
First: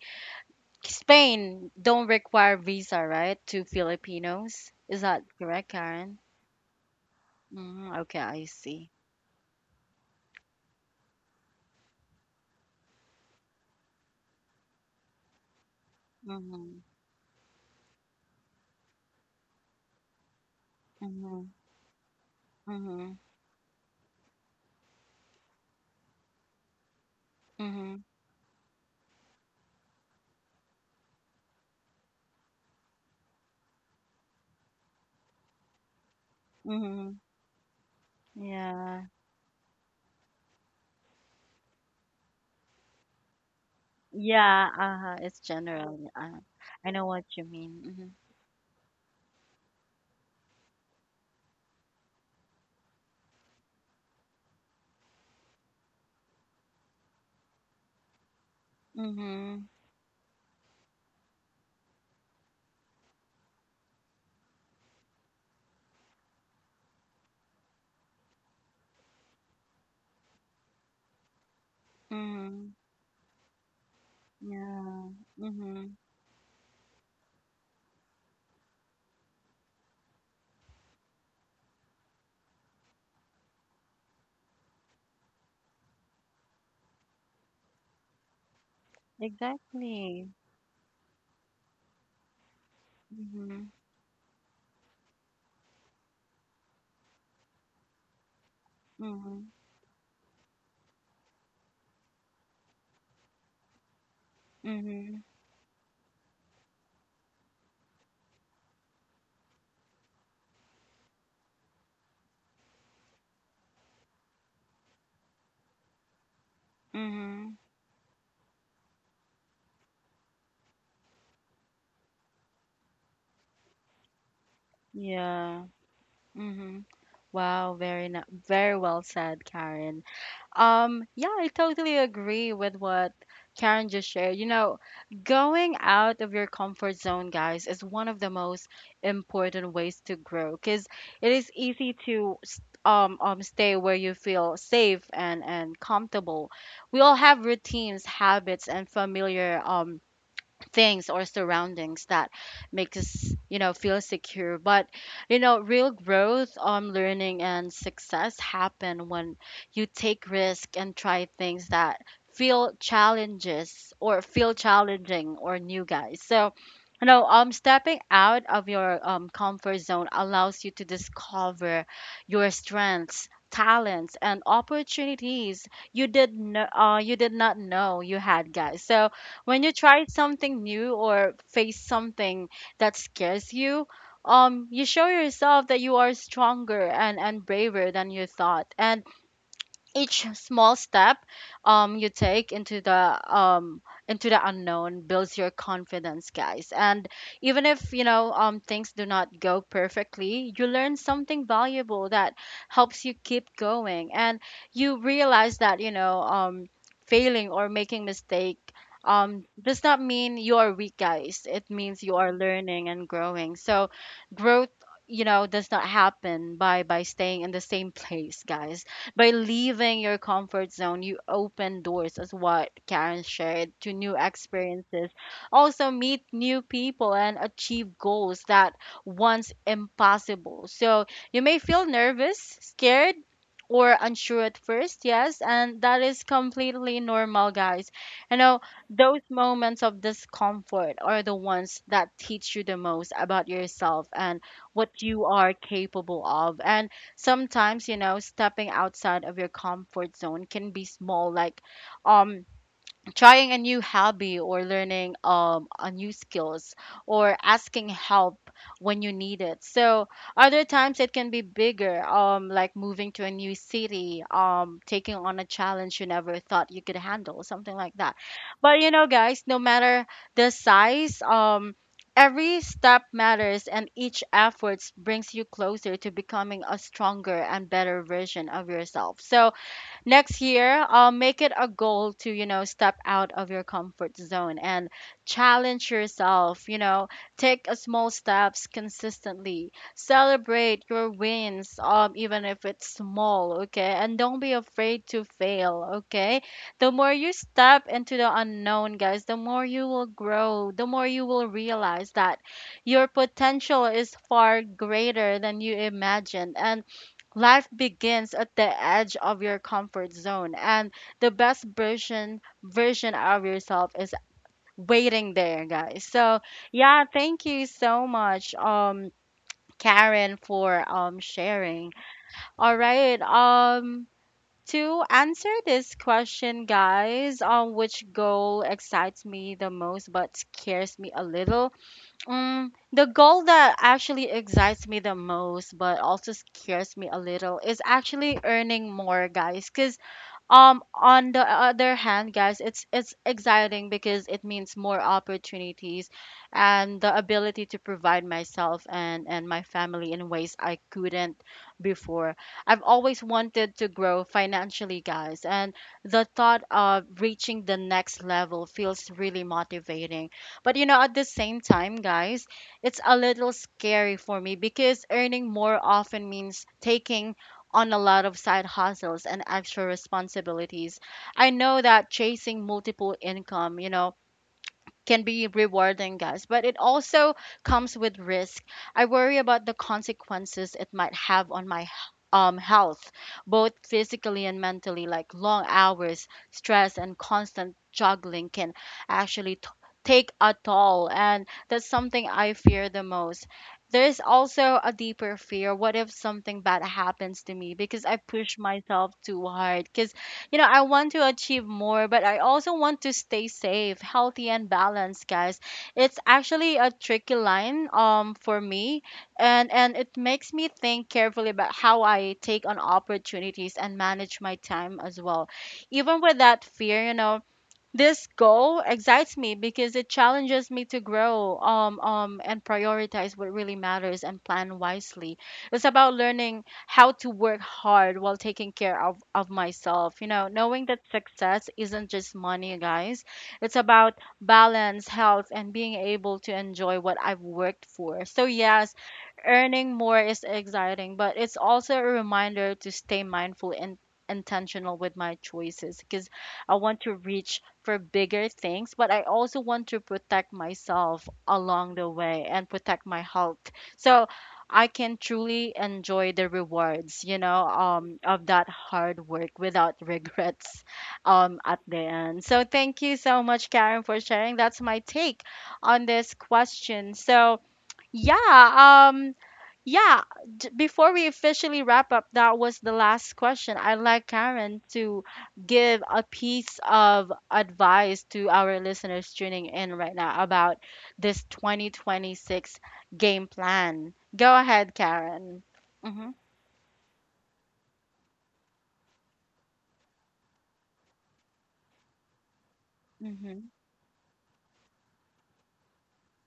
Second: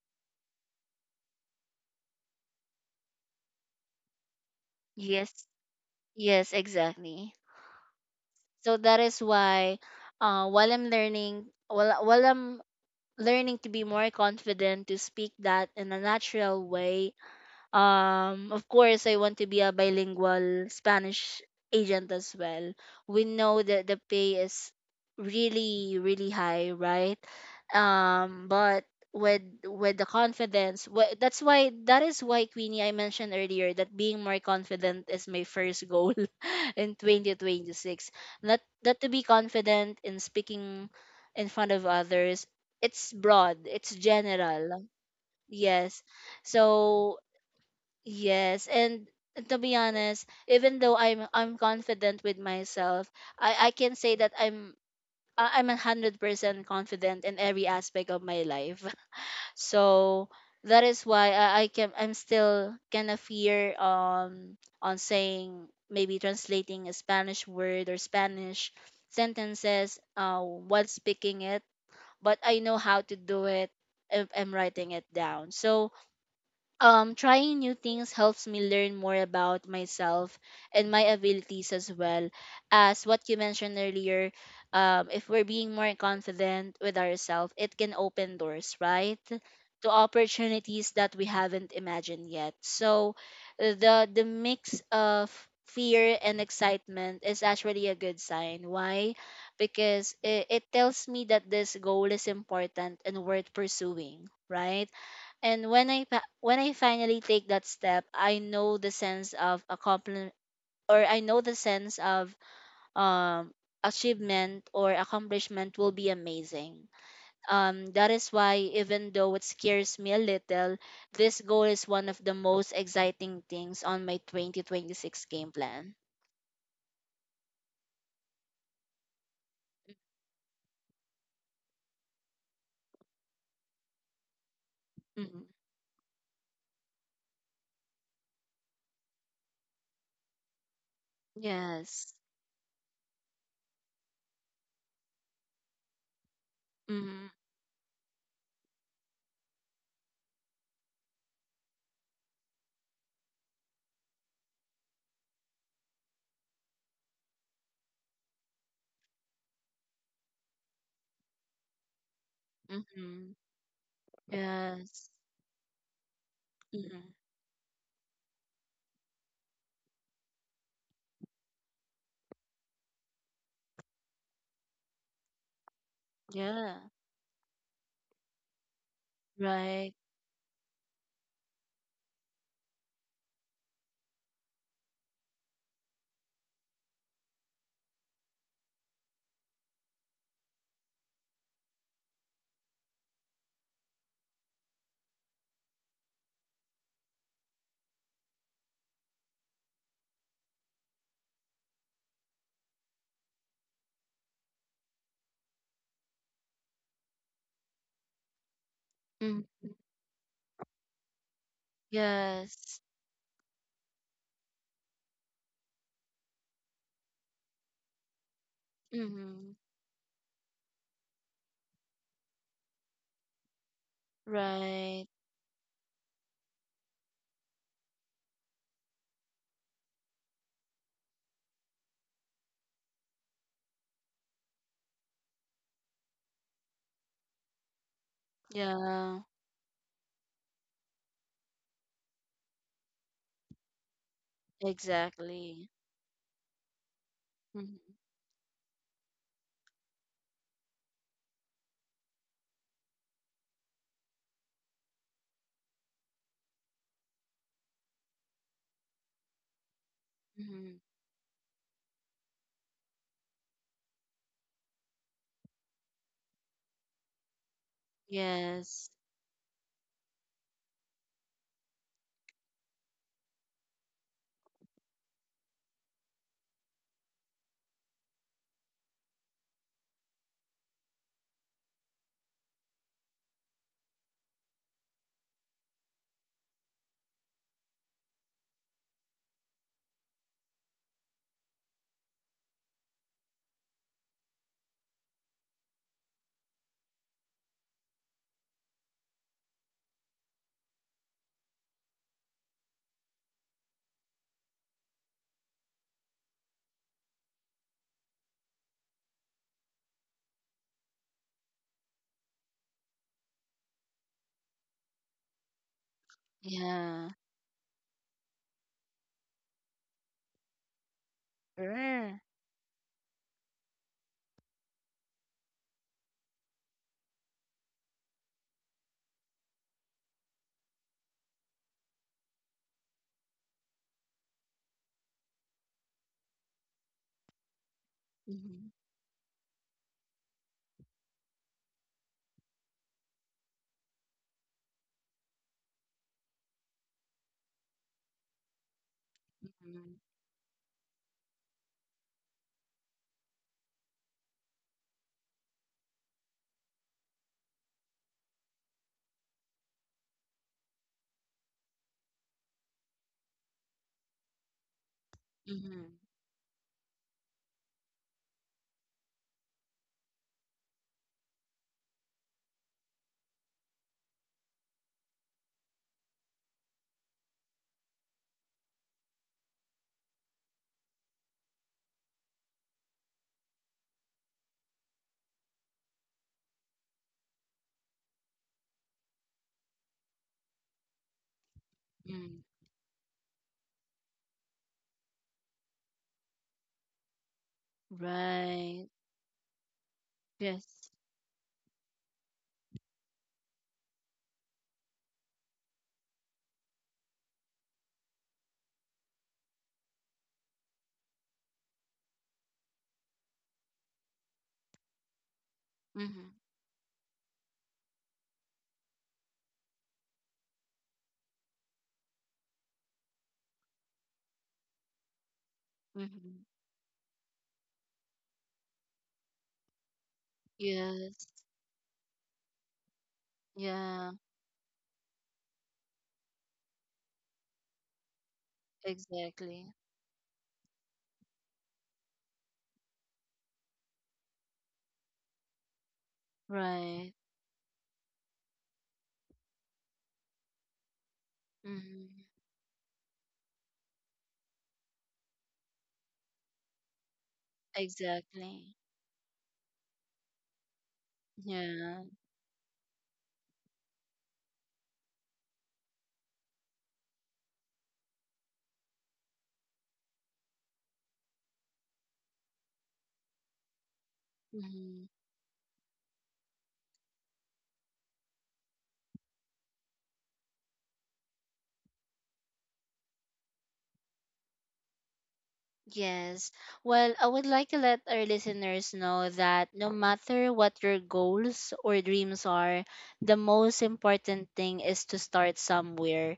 Speaker 1: Spain don't require visa, right, to Filipinos? Is that
Speaker 2: Yes,
Speaker 1: correct, Karen?
Speaker 2: yes, exactly.
Speaker 1: Hmm, okay, I
Speaker 2: So
Speaker 1: see.
Speaker 2: that is why, while I'm learning, while I'm learning to be more confident to speak that in a natural
Speaker 1: Mm-hmm,
Speaker 2: way. Of course, I want to be a bilingual Spanish
Speaker 1: mm-hmm,
Speaker 2: agent as well.
Speaker 1: mm-hmm,
Speaker 2: We know that the pay is really, really high, right?
Speaker 1: mm-hmm,
Speaker 2: But with the confidence, that is why, Queenie, I mentioned earlier that being more confident is my first goal in
Speaker 1: mm-hmm.
Speaker 2: 2026. Not that
Speaker 1: Yeah.
Speaker 2: to be confident in speaking in front of others. It's broad. It's
Speaker 1: Yeah,
Speaker 2: general.
Speaker 1: uh-huh, it's
Speaker 2: Yes.
Speaker 1: general. Uh, I know
Speaker 2: So
Speaker 1: what you mean.
Speaker 2: yes, and to be honest, even though I'm confident with myself, I can say that I'm 100% confident in every aspect of my life.
Speaker 1: Mm-hmm, mm-hmm,
Speaker 2: So that is why, I'm still kind of fear on saying maybe translating a Spanish word or Spanish sentences while speaking it, but I
Speaker 1: mm-hmm,
Speaker 2: know how to do it if I'm writing it
Speaker 1: yeah,
Speaker 2: down. So
Speaker 1: mm-hmm,
Speaker 2: trying new things helps me learn more about myself and my abilities as well, as what you mentioned earlier, if we're being more confident with ourselves, it can open doors, right, to
Speaker 1: exactly.
Speaker 2: opportunities that we haven't imagined yet. So,
Speaker 1: Mm-hmm,
Speaker 2: the mix of fear and excitement is actually a good sign. Why?
Speaker 1: mm-hmm.
Speaker 2: Because it tells me that this goal is important and worth pursuing, right?
Speaker 1: Mhm.
Speaker 2: And when I finally take that step, I know the sense of accomplishment, or I know the sense of um achievement or accomplishment will be amazing.
Speaker 1: Mhm.
Speaker 2: That is why, even though it scares me a little, this goal is one of the most exciting things on my 2026 game
Speaker 1: Yeah.
Speaker 2: plan.
Speaker 1: Mhm. Wow, very well said, Karen. Yeah, I totally agree with what Karen just shared. You know,
Speaker 2: Hmm.
Speaker 1: going out of your comfort zone, guys, is one of the most important ways to grow because it is easy
Speaker 2: Yes.
Speaker 1: to stay where you feel safe and comfortable. We all
Speaker 2: Mm-hmm.
Speaker 1: have routines, habits, and familiar things or surroundings that make us, you know, feel secure. But you know, real growth, learning, and success happen when you take risk and try things that feel
Speaker 2: Mm-hmm.
Speaker 1: challenges or feel
Speaker 2: Yes.
Speaker 1: challenging or new, guys. So
Speaker 2: Mm-hmm.
Speaker 1: you know, stepping out of your comfort zone allows you to discover your strengths, talents, and opportunities you did know,
Speaker 2: Yeah.
Speaker 1: you did not know you had, guys. So when you
Speaker 2: Right.
Speaker 1: try something new or face something that scares you, you show yourself that you are stronger and, braver than you thought. And each small step, you take into the, into the unknown builds your confidence, guys. And even if, you know, things do not go perfectly, you learn something valuable that helps you keep going. And you realize that, you know, failing or making mistake,
Speaker 2: Mm-hmm.
Speaker 1: does not mean you are weak, guys. It means you are
Speaker 2: Yes.
Speaker 1: learning and growing. So growth, you know, does not happen by staying in the same place, guys. By
Speaker 2: Mm-hmm.
Speaker 1: leaving your comfort zone, you open doors, as what Karen shared, to new
Speaker 2: Right.
Speaker 1: experiences. Also, meet new people and achieve goals that once impossible. So, you may feel nervous, scared, or unsure at first, yes, and that is completely normal, guys. You know,
Speaker 2: Yeah.
Speaker 1: those moments of discomfort are the ones that teach you the most about yourself and what you are
Speaker 2: Exactly.
Speaker 1: capable of. And sometimes,
Speaker 2: Mm-hmm.
Speaker 1: you know, stepping outside of your comfort zone can be small, like um trying a new hobby or learning a new skills, or asking help when you need it. So other
Speaker 2: Mm-hmm.
Speaker 1: times it can be bigger, like moving to a new city, taking on a challenge you never thought you could handle, something like that. But
Speaker 2: Yes.
Speaker 1: you know, guys, no matter the size, every step matters, and each effort brings you closer to becoming a stronger and better version of yourself. So next year, make it a goal to, you know, step out of your comfort zone and challenge yourself. You know, take a small steps consistently, celebrate your wins, even if it's small, okay, and don't be afraid to fail, okay. The more you step into the unknown, guys, the more you will grow, the more you will realize that your potential is far greater than you imagined. And life begins at the edge of your comfort zone, and the best version of yourself is waiting there, guys. So, yeah,
Speaker 2: Yeah.
Speaker 1: thank you so much, Karen, for sharing.
Speaker 2: Sure.
Speaker 1: All right. To answer this question, guys, which goal excites me the most but scares me a little? The goal that actually excites me the most, but also scares me a little, is actually
Speaker 2: Mm-hmm.
Speaker 1: earning more, guys. On the other hand, guys, it's exciting because it means more opportunities and the ability to provide myself and my
Speaker 2: Mm-hmm.
Speaker 1: family in ways I couldn't before. I've always wanted to grow financially, guys, and the thought of reaching the next level feels really motivating. But you know, at the same time, guys, it's a little scary for me because earning more
Speaker 2: Mm-hmm.
Speaker 1: often means taking on a lot of side hustles and extra responsibilities. I know that chasing multiple income, you know, can be rewarding, guys, but it also comes with risk. I worry about the consequences it might have on my health, both physically and mentally. Like long hours, stress, and constant juggling can actually take a toll. And that's something
Speaker 2: Mm.
Speaker 1: I fear the most. There's also a deeper fear. What if something bad happens to me because I push
Speaker 2: Right.
Speaker 1: myself too hard? Because you know, I
Speaker 2: Yes.
Speaker 1: want to achieve more, but I also want to stay safe, healthy, and balanced, guys. It's actually a tricky line for me, and it makes me think carefully about how I take on opportunities and manage my time as well. Even
Speaker 2: Mm-hmm.
Speaker 1: with that fear, you know, this goal excites me because it challenges me to grow, and prioritize what really matters and plan wisely. It's about
Speaker 2: Mm-hmm.
Speaker 1: learning how to work hard while taking care of myself. You know, knowing that
Speaker 2: Yes.
Speaker 1: success isn't just money, guys. It's
Speaker 2: Yeah.
Speaker 1: about balance, health, and being able to enjoy what I've worked for. So, yes,
Speaker 2: Exactly.
Speaker 1: earning more is exciting, but it's also a reminder to stay mindful and intentional with my choices, because I want
Speaker 2: Right.
Speaker 1: to reach for bigger things, but I also want to protect myself along
Speaker 2: Mm-hmm.
Speaker 1: the way and protect my health. So I can truly enjoy the rewards, you know, of that
Speaker 2: Exactly.
Speaker 1: hard work without regrets, at the
Speaker 2: Yeah.
Speaker 1: end. So thank you so much, Karen, for sharing. That's my take on this question. So yeah, yeah, before we officially wrap up, that was the last question. I'd like Karen
Speaker 2: Mm-hmm.
Speaker 1: to give a piece of advice to our listeners tuning in right now about this 2026 game plan. Go ahead, Karen. Mm-hmm.
Speaker 2: Yes. Well, I would like to let our listeners know that no matter what your goals or dreams are, the
Speaker 1: Mm-hmm.
Speaker 2: most important thing is to start somewhere,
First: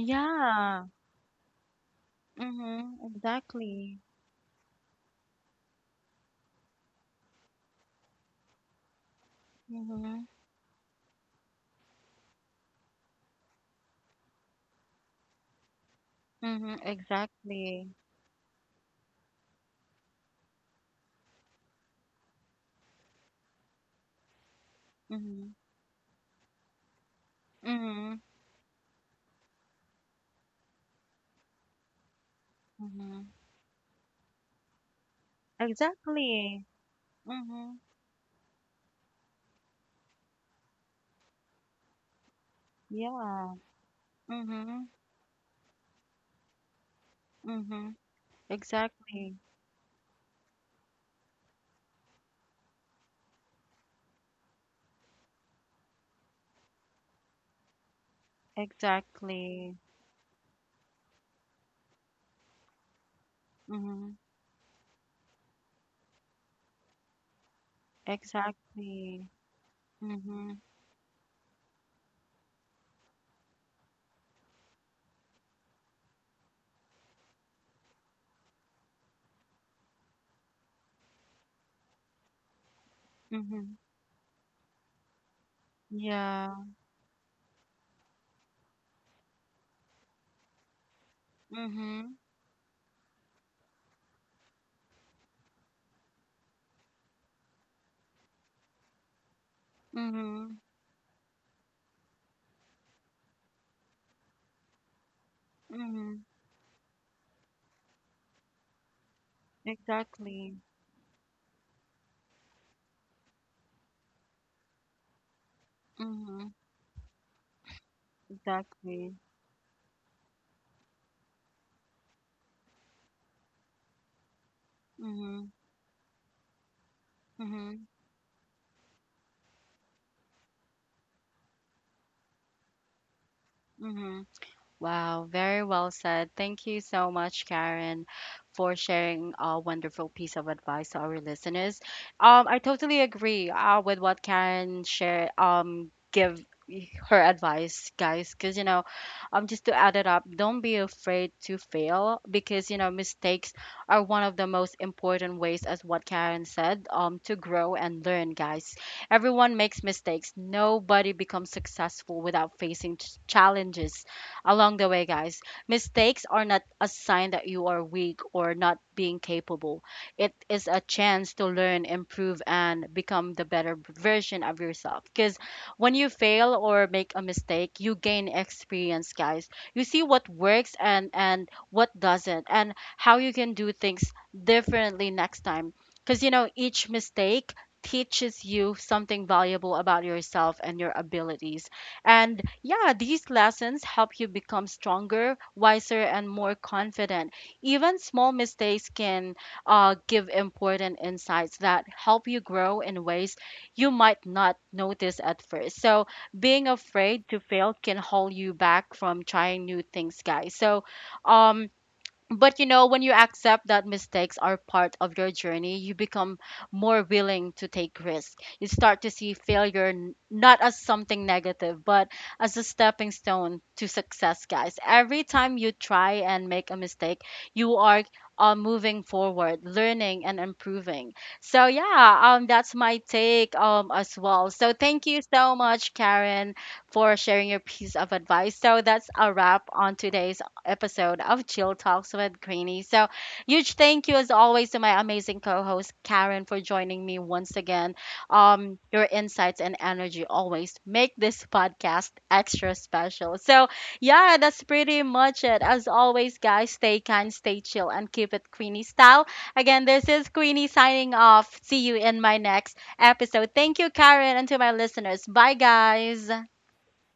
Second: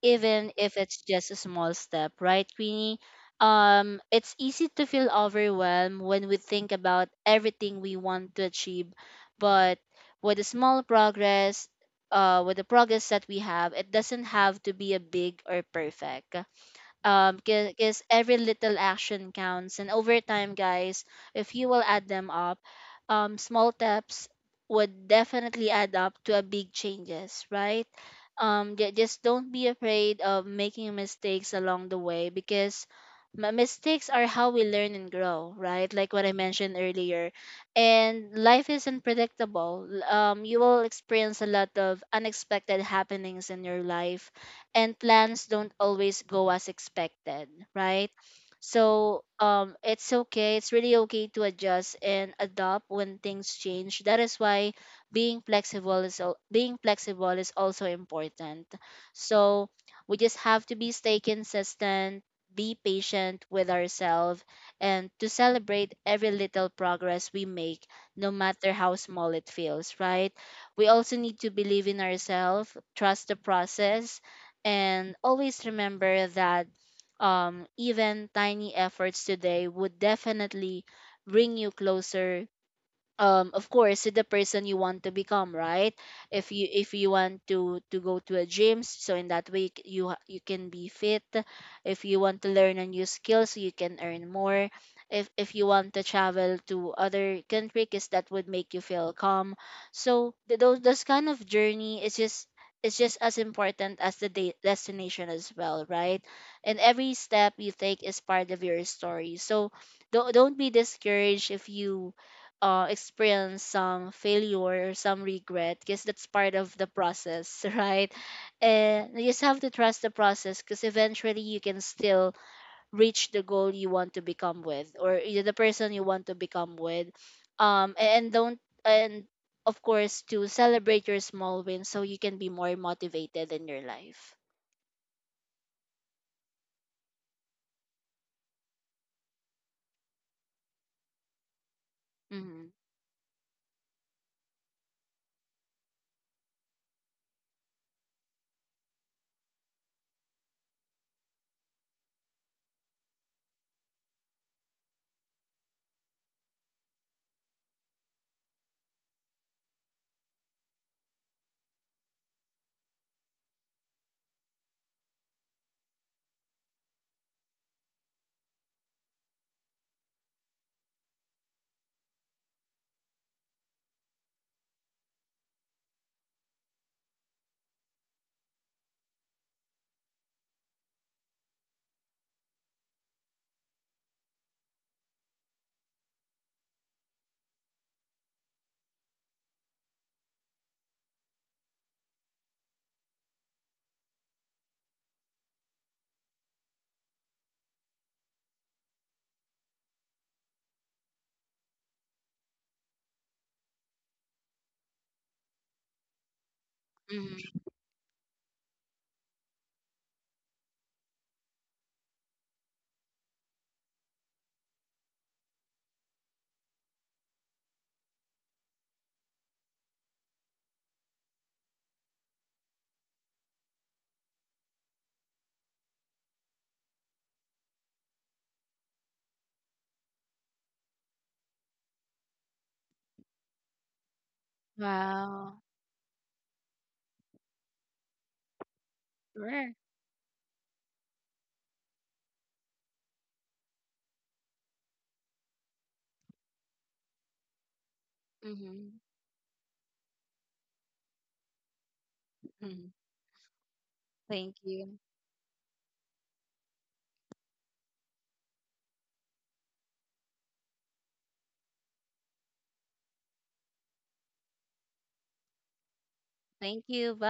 Speaker 2: even if it's just a small step, right, Queenie?
Speaker 1: Mm-hmm. Exactly.
Speaker 2: It's easy to feel overwhelmed when we think about everything we want to achieve, but
Speaker 1: Mm-hmm.
Speaker 2: with a small progress, with the progress that we have, it doesn't have to be a big or perfect,
Speaker 1: Mm-hmm. Exactly.
Speaker 2: because every little action counts, and over time, guys, if you will add them up, small steps would
Speaker 1: Mm-hmm.
Speaker 2: definitely add up to a big changes, right?
Speaker 1: Mm-hmm.
Speaker 2: Just don't be afraid of making mistakes along the way, because
Speaker 1: Mm-hmm.
Speaker 2: mistakes are how we learn and grow, right, like what I
Speaker 1: Exactly.
Speaker 2: mentioned earlier.
Speaker 1: Mm-hmm.
Speaker 2: And life is unpredictable. You will experience a lot of unexpected happenings
Speaker 1: Yeah.
Speaker 2: in your life,
Speaker 1: Mm-hmm.
Speaker 2: and plans don't always go as expected,
Speaker 1: Mm-hmm.
Speaker 2: right? So,
Speaker 1: Exactly.
Speaker 2: it's okay. It's really okay to adjust and adopt when things change. That is why being flexible is also important. So
Speaker 1: Exactly.
Speaker 2: we just have to be stay consistent, be patient with
Speaker 1: Mm-hmm.
Speaker 2: ourselves, and to celebrate every little progress we make, no matter how small
Speaker 1: Exactly.
Speaker 2: it feels. Right?
Speaker 1: Mm-hmm.
Speaker 2: We also need to believe in ourselves, trust the process, and always remember that, even tiny efforts today would definitely bring you closer, of
Speaker 1: Mm-hmm.
Speaker 2: course, the person you want to become, right?
Speaker 1: Yeah.
Speaker 2: If you want to go to a gym, so in that way, you can be fit. If you
Speaker 1: Mm-hmm.
Speaker 2: want to learn a new skill, so you can earn more. If you want to travel to other country because that would make you feel calm, so
Speaker 1: Mm-hmm.
Speaker 2: th- those this kind of journey is just, it's just as important as the destination as well, right?
Speaker 1: Mm-hmm.
Speaker 2: And every step you take is part of your story. So don't
Speaker 1: Exactly.
Speaker 2: be discouraged if you experience some failure or some regret because that's part
Speaker 1: Mm-hmm.
Speaker 2: of the process, right? And
Speaker 1: Exactly.
Speaker 2: you just have to trust the process because eventually you can still reach the goal you want to become with, or the
Speaker 1: Mm-hmm.
Speaker 2: person you want to become with.
Speaker 1: Mm-hmm.
Speaker 2: A- and don't, and of course, to celebrate your small wins so you can be more motivated in your
Speaker 1: Mm-hmm.
Speaker 2: life.
Speaker 1: Wow, very well said. Thank you so much, Karen, for sharing a wonderful piece of advice to our listeners.
Speaker 2: Mm-hmm.
Speaker 1: I totally agree, with what Karen shared. Give her advice, guys, because you know, just to add it up, don't be afraid to fail, because you know, mistakes are one of the most important ways, as what Karen said, to grow and learn, guys. Everyone makes mistakes. Nobody becomes successful without facing challenges along the way, guys. Mistakes are not a sign that you are weak or not being capable. It is a chance to learn, improve, and become the better version of yourself. Because when you fail or make a mistake, you gain experience, guys. You see what works, and what doesn't, and how you can do things differently next time. Because you know, each mistake teaches you something valuable about yourself and your abilities. And yeah, these lessons help you become stronger, wiser, and more confident. Even small mistakes can, give important insights that help you grow in ways you might not notice at first. So, being afraid to
Speaker 2: Mm-hmm.
Speaker 1: fail can hold you back from trying new things, guys. So, um, but you know, when you accept that mistakes are part of your journey, you become more willing to take risks. You start to see failure, not as something negative, but as a stepping stone to success, guys. Every time you try and make a mistake, you are, moving forward, learning and improving. So yeah, that's my take, as well. So thank you
Speaker 2: Wow.
Speaker 1: so much, Karen, for sharing your piece of advice. So that's a
Speaker 2: Sure.
Speaker 1: wrap on today's episode of Chill Talks with Queenie. So, huge thank you as always to my amazing co-host Karen for joining me once again.
Speaker 2: Mm-hmm.
Speaker 1: Your insights and energy always make this podcast extra
Speaker 2: Mm-hmm.
Speaker 1: special. So, yeah,
Speaker 2: Thank
Speaker 1: that's
Speaker 2: you.
Speaker 1: pretty much it. As always, guys, stay kind, stay chill, and keep it Queenie style. Again, this is Queenie signing off. See you in my next episode. Thank you, Karen, and to my listeners. Bye, guys.
Speaker 2: Thank you. Bye.